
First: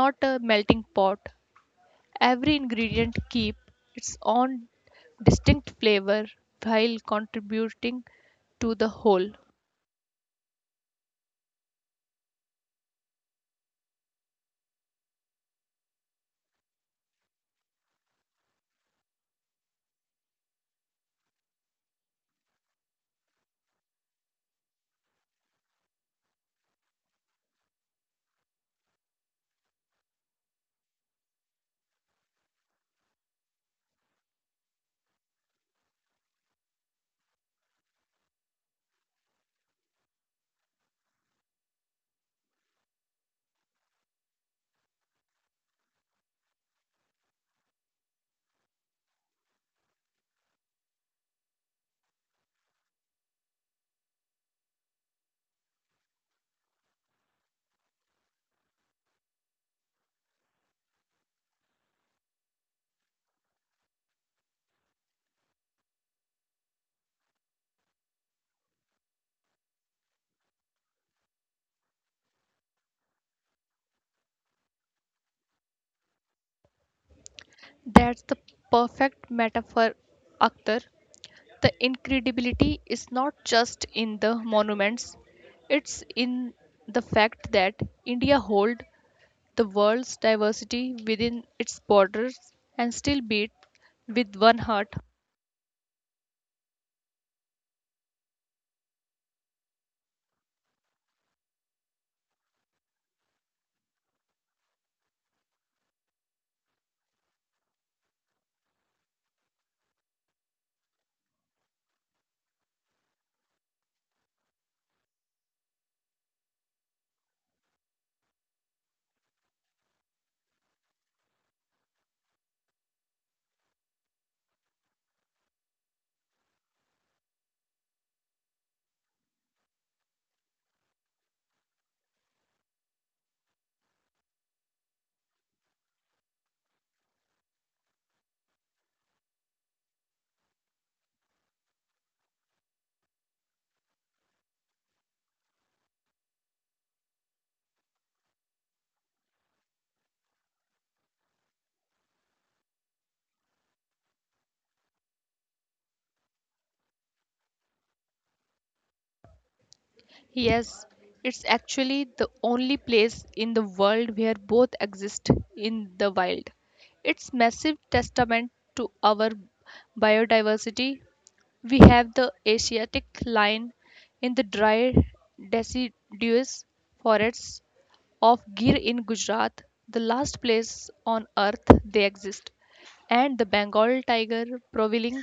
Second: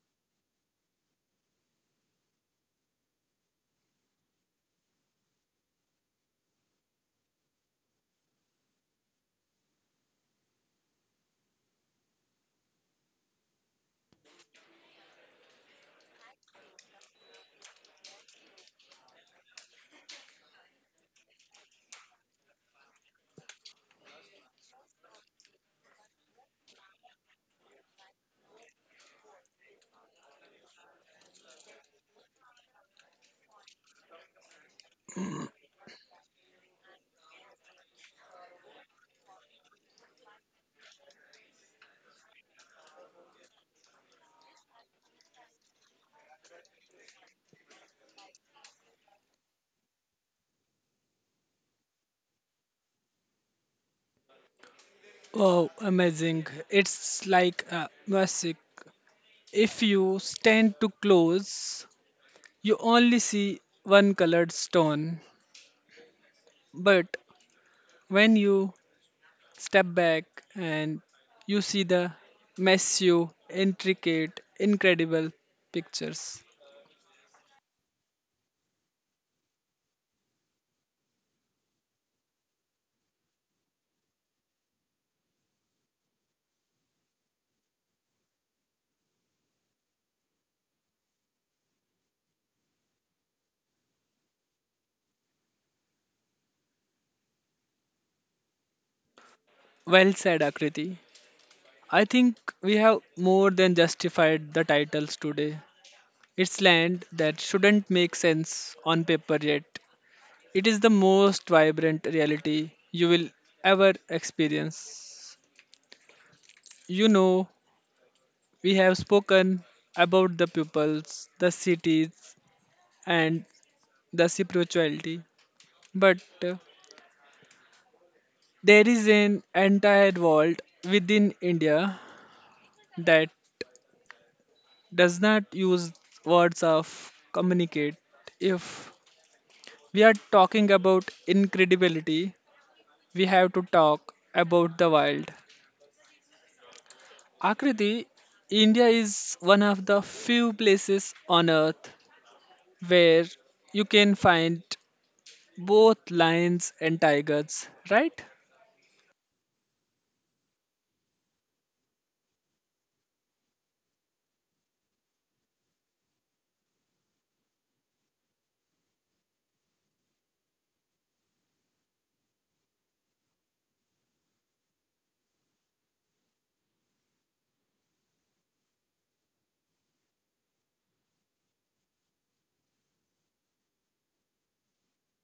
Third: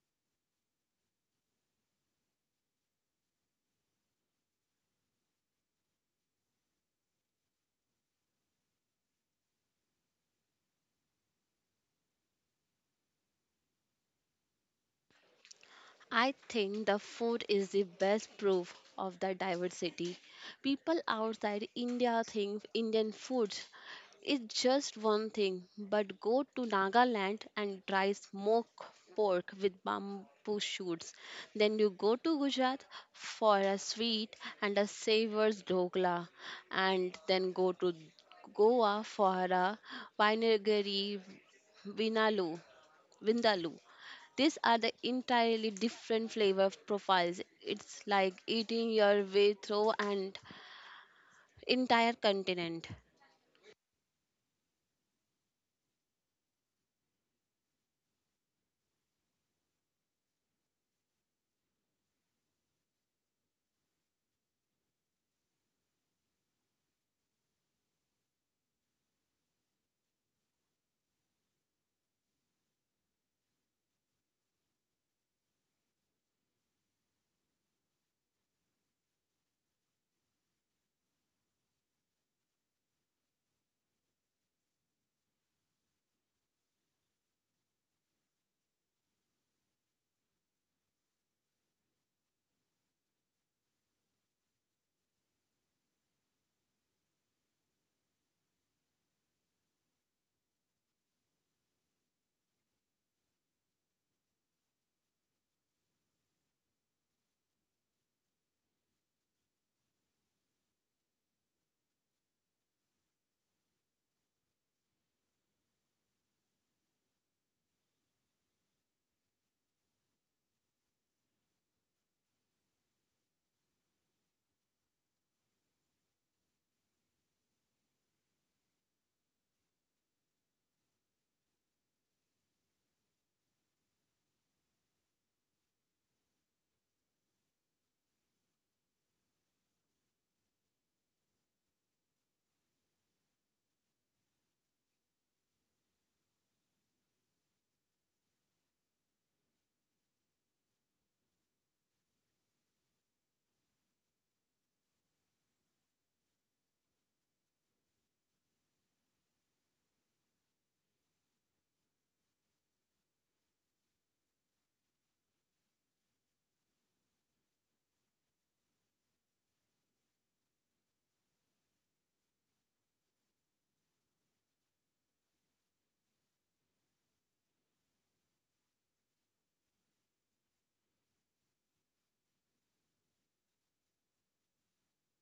S3: not a melting pot. Every ingredient keep its own distinct flavor while contributing to the whole.
S2: I think the food is the best proof of the diversity. People outside India think Indian food is just one thing, but go to Nagaland and try smoked pork with bamboo shoots. Then you go to Gujarat for a sweet and a savors dhokla, and then go to Goa for a vinegary vindaloo. Vindaloo. These are the entirely different flavor profiles. It's like eating your way through an entire continent.
S1: Wow, amazing. It's like music. If you stand too close, you only see one colored stone. But when you step back and you see the massive, intricate, incredible pictures.
S3: That's the perfect metaphor, Akhtar. The incredibility is not just in the monuments, it's in the fact that India holds the world's diversity within its borders and still beat with one heart.
S1: Well said, Akriti. I think we have more than justified the titles today. It's land that shouldn't make sense on paper yet. It is the most vibrant reality you will ever experience. You know, we have spoken about the pupils, the cities, and the spirituality. But there is an entire world within India that does not use words of communicate. If we are talking about incredibility, we have to talk about the wild. Akriti, India is one of the few places on earth where you can find both lions and tigers, right?
S3: Yes, it's actually the only place in the world where both exist in the wild. It's massive testament to our biodiversity. We have the Asiatic lion in the dry deciduous forests of Gir in Gujarat, the last place on earth they exist, and the Bengal tiger prowling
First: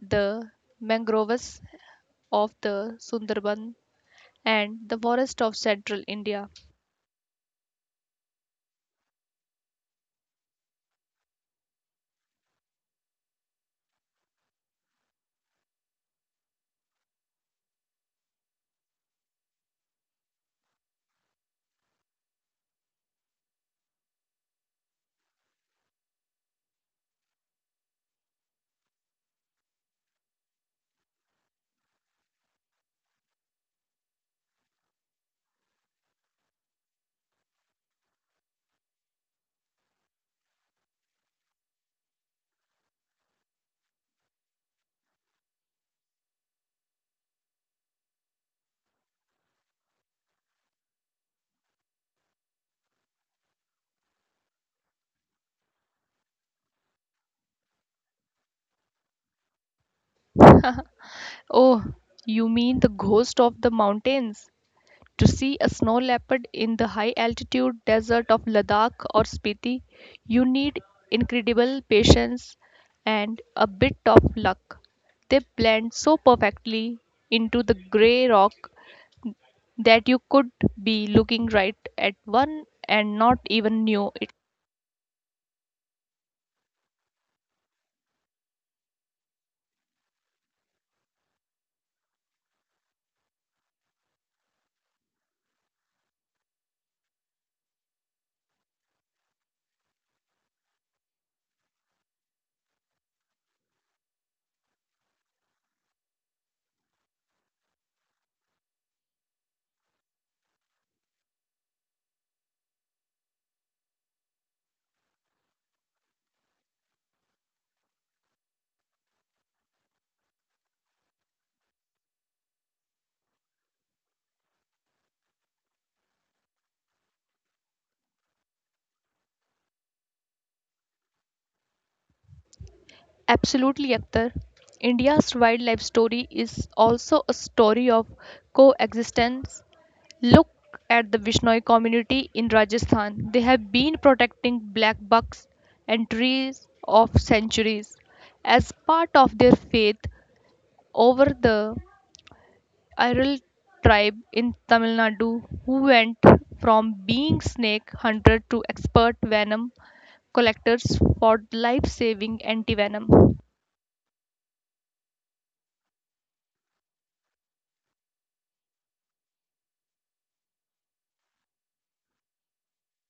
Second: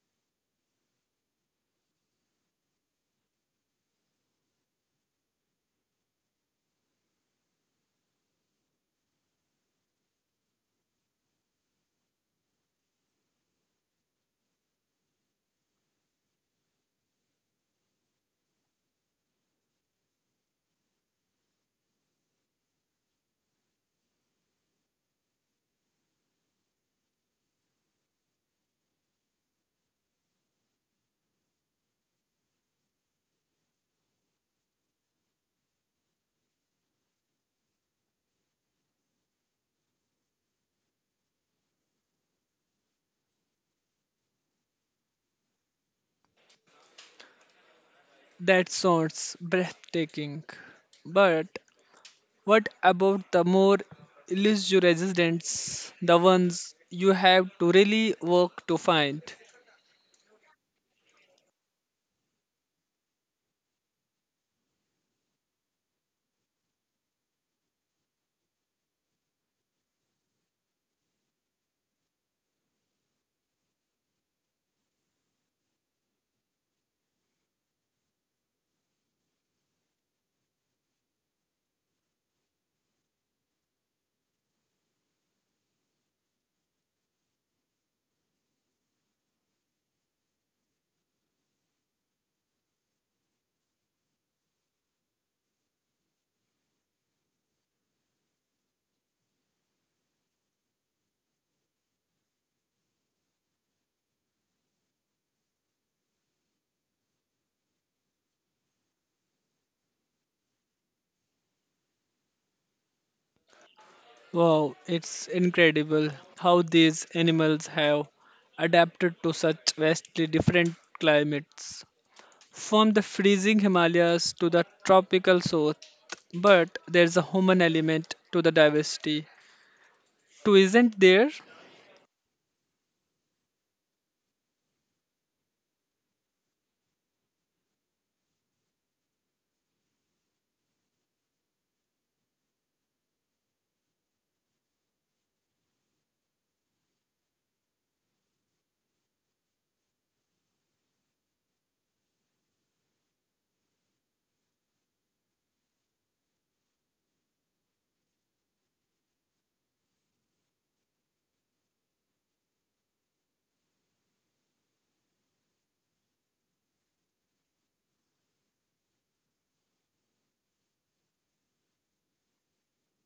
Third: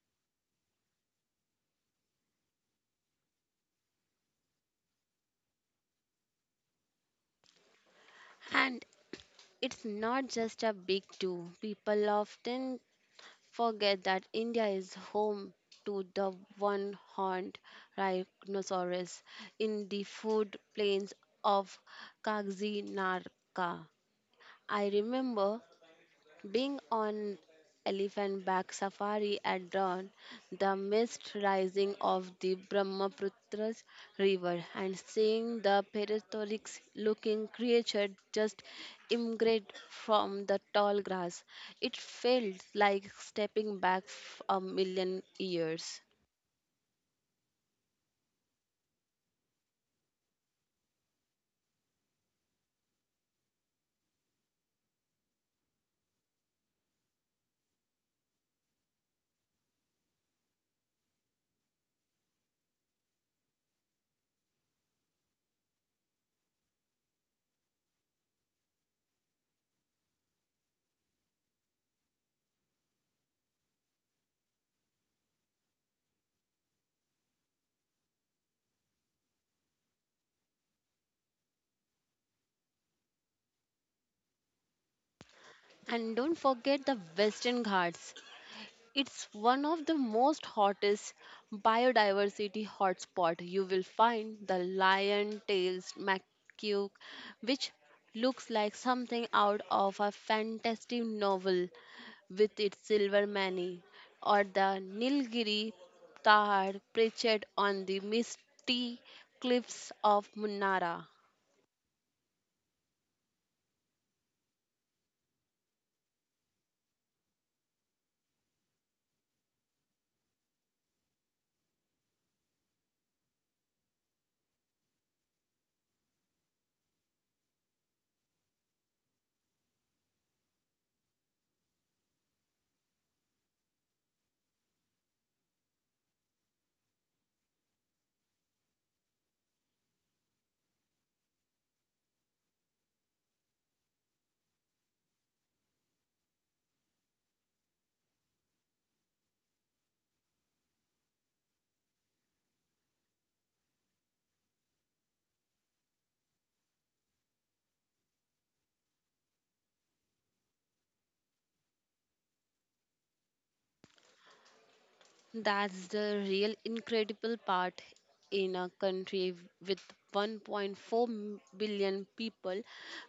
S3: the mangroves of the Sundarban and the forest of central India.
S2: And it's not just a big two. People often forget that India is home to the one horned rhinoceros in the food plains of Kagzi Narka. I remember being on elephant back safari at dawn, the mist rising of the Brahmaputra river and seeing the prehistoric looking creature just immigrate from the tall grass. It felt like stepping back a million years.
S1: That sounds breathtaking. But what about the more elusive residents, the ones you have to really work to find?
S3: [laughs] Oh, you mean the ghost of the mountains? To see a snow leopard in the high altitude desert of Ladakh or Spiti, you need incredible patience and a bit of luck. They blend so perfectly into the grey rock that you could be looking right at one and not even know it.
S2: And don't forget the Western Ghats, it's one of the most hottest biodiversity hotspot. You will find the lion tailed macaque, which looks like something out of a fantastic novel with its silver mane, or the Nilgiri Tahar perched on the misty cliffs of Munara.
S1: Wow, it's incredible how these animals have adapted to such vastly different climates, from the freezing Himalayas to the tropical south. But there's a human element to the diversity. To isn't there?
S3: Absolutely, Akhtar. India's wildlife story is also a story of coexistence. Look at the Vishnoi community in Rajasthan. They have been protecting black bucks and trees of centuries. As part of their faith, over the Iral tribe in Tamil Nadu, who went from being snake hunter to expert venom collectors for life saving antivenom.
S2: That's the real incredible part, in a country with 1.4 billion people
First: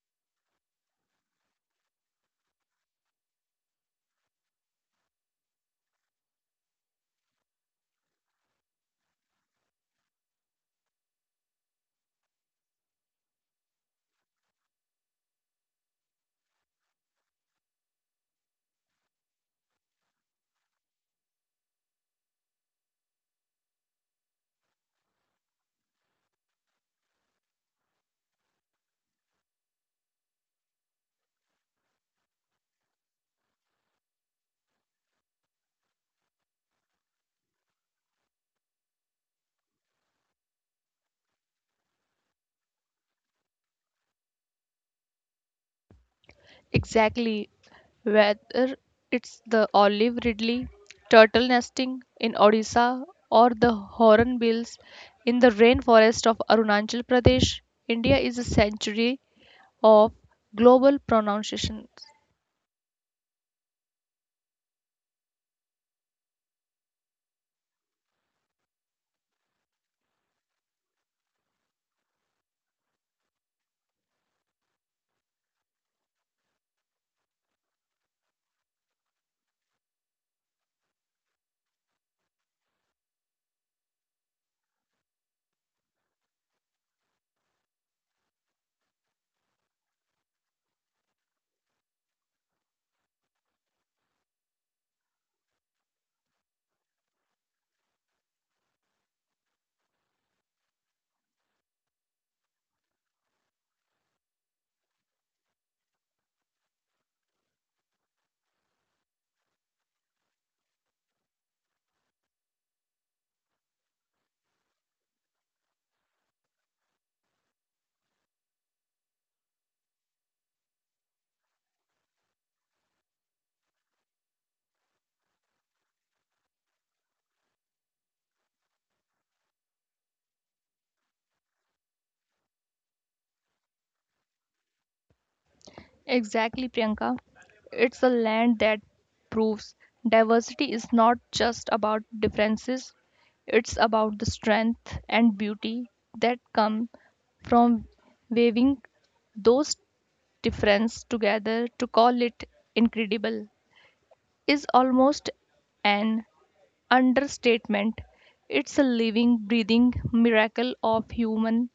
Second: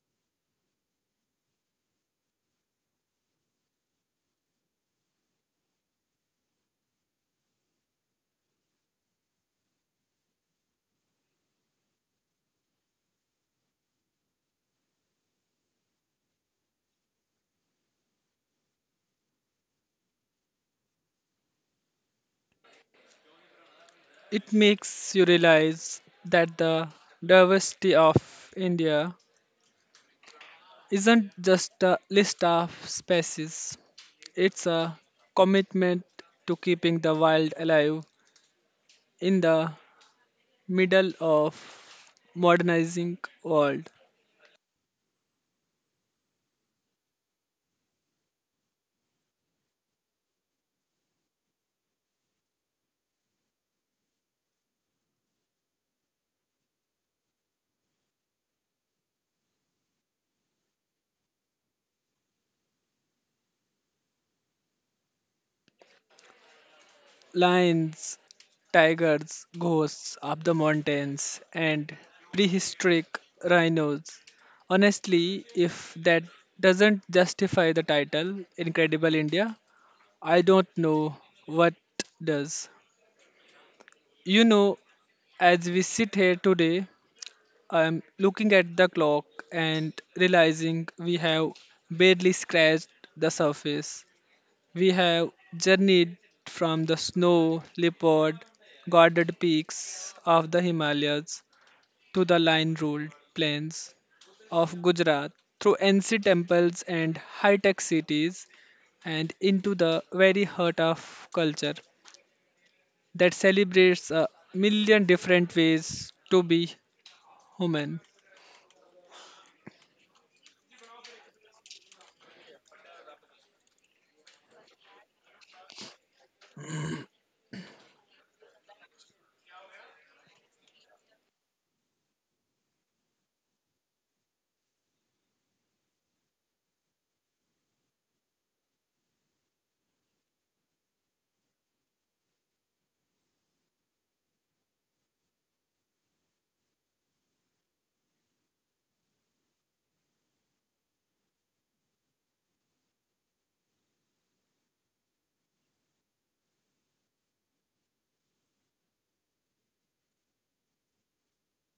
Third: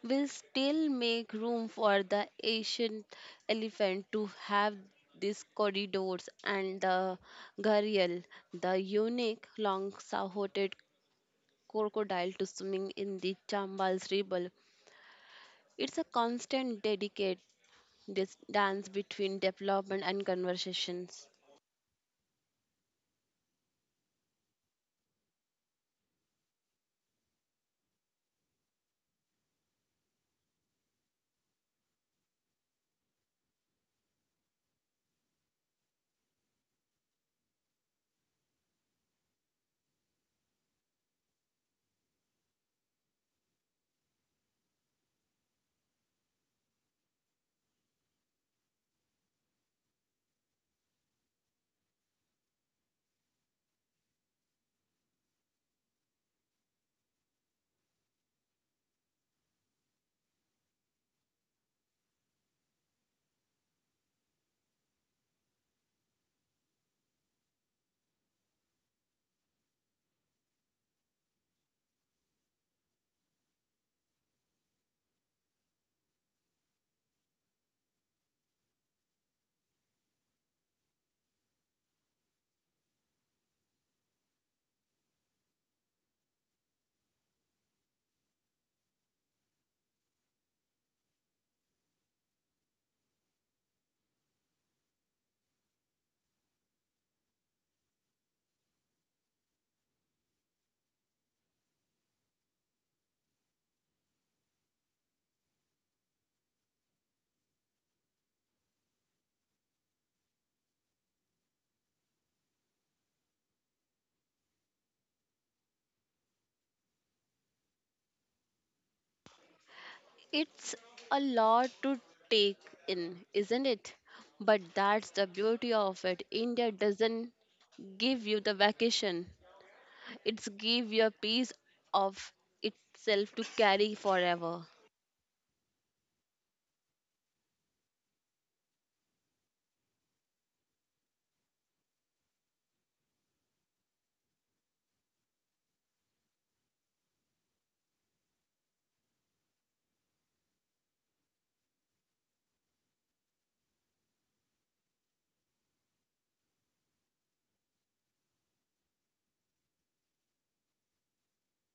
S2: will still make room for the Asian elephant to have these corridors and the gharial, the unique long-sahoted crocodile to swimming in the Chambal's river. It's a constant dedicate this dance between development and conversations.
S1: It makes you realize that the diversity of India isn't just a list of species, it's a commitment to keeping the wild alive in the middle of modernizing world.
S3: Exactly. Whether it's the olive ridley, turtle nesting in Odisha, or the hornbills in the rainforest of Arunachal Pradesh, India is a sanctuary of global pronunciations.
S1: Lions, tigers, ghosts of the mountains, and prehistoric rhinos. Honestly, if that doesn't justify the title Incredible India, I don't know what does. You know, as we sit here today, I'm looking at the clock and realizing we have barely scratched the surface. We have journeyed from the snow leopard guarded peaks of the Himalayas to the line ruled plains of Gujarat through ancient temples and high tech cities and into the very heart of culture that celebrates a million different ways to be human.
S2: It's a lot to take in, isn't it? But that's the beauty of it. India doesn't give you the vacation. It's give you a piece of itself to carry forever.
S3: Exactly, Priyanka. It's a land that proves diversity is not just about differences, it's about the strength and beauty that come from weaving those differences together. To call it incredible is almost an understatement. It's a living, breathing miracle of human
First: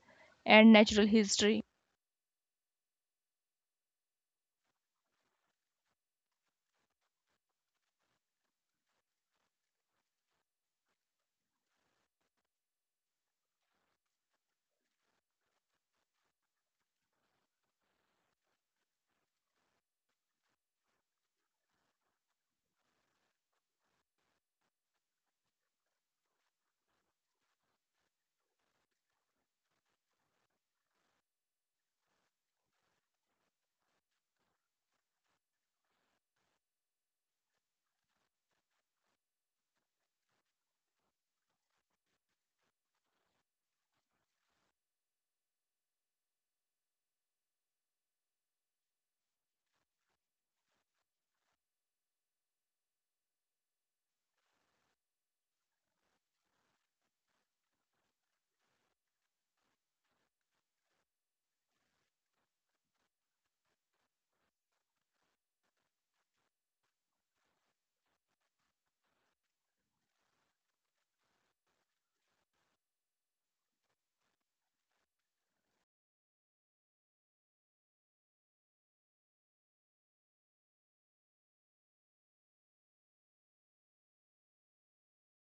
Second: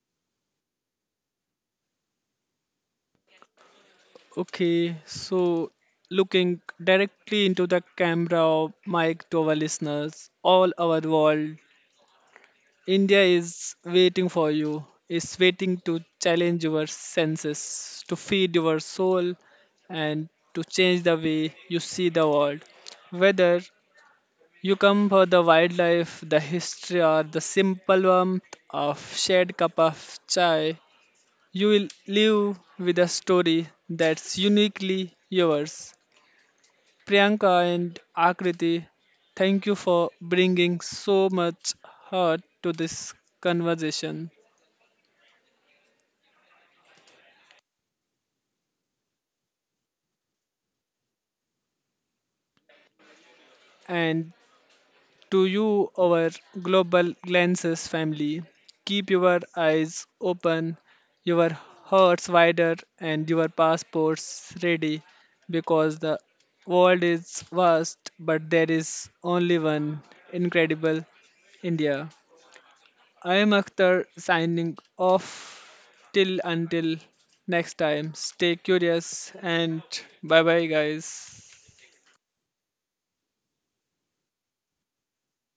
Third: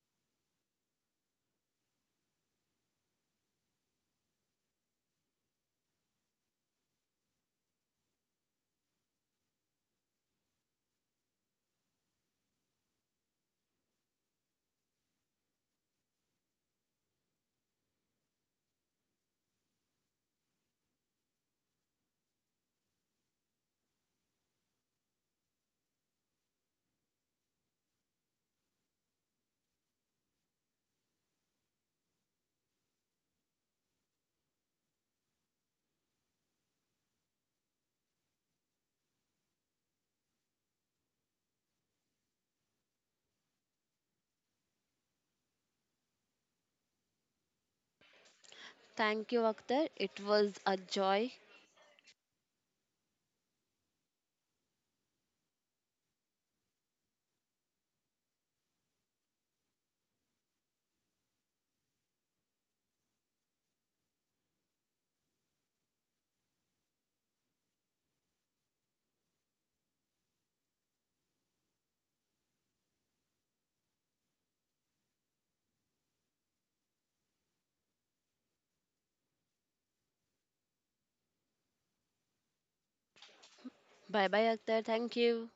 S3: and natural history.
S1: Okay, so looking directly into the camera, mic to our listeners, all over the world, India is waiting for you, is waiting to challenge your senses, to feed your soul, and to change the way you see the world. Whether you come for the wildlife, the history, or the simple warmth of shared cup of chai, you will live with a story that's uniquely yours. Priyanka and Akriti, thank you for bringing so much heart to this conversation.
S2: Thank you, Akhtar. It was a joy.
S1: And to you, our global glances family, keep your eyes open, your hearts wider, and your passports ready because the world is vast, but there is only one incredible India. I am Akhtar signing off till until next time. Stay curious and bye bye, guys.
S2: Bye bye, Akhtar. Thank you.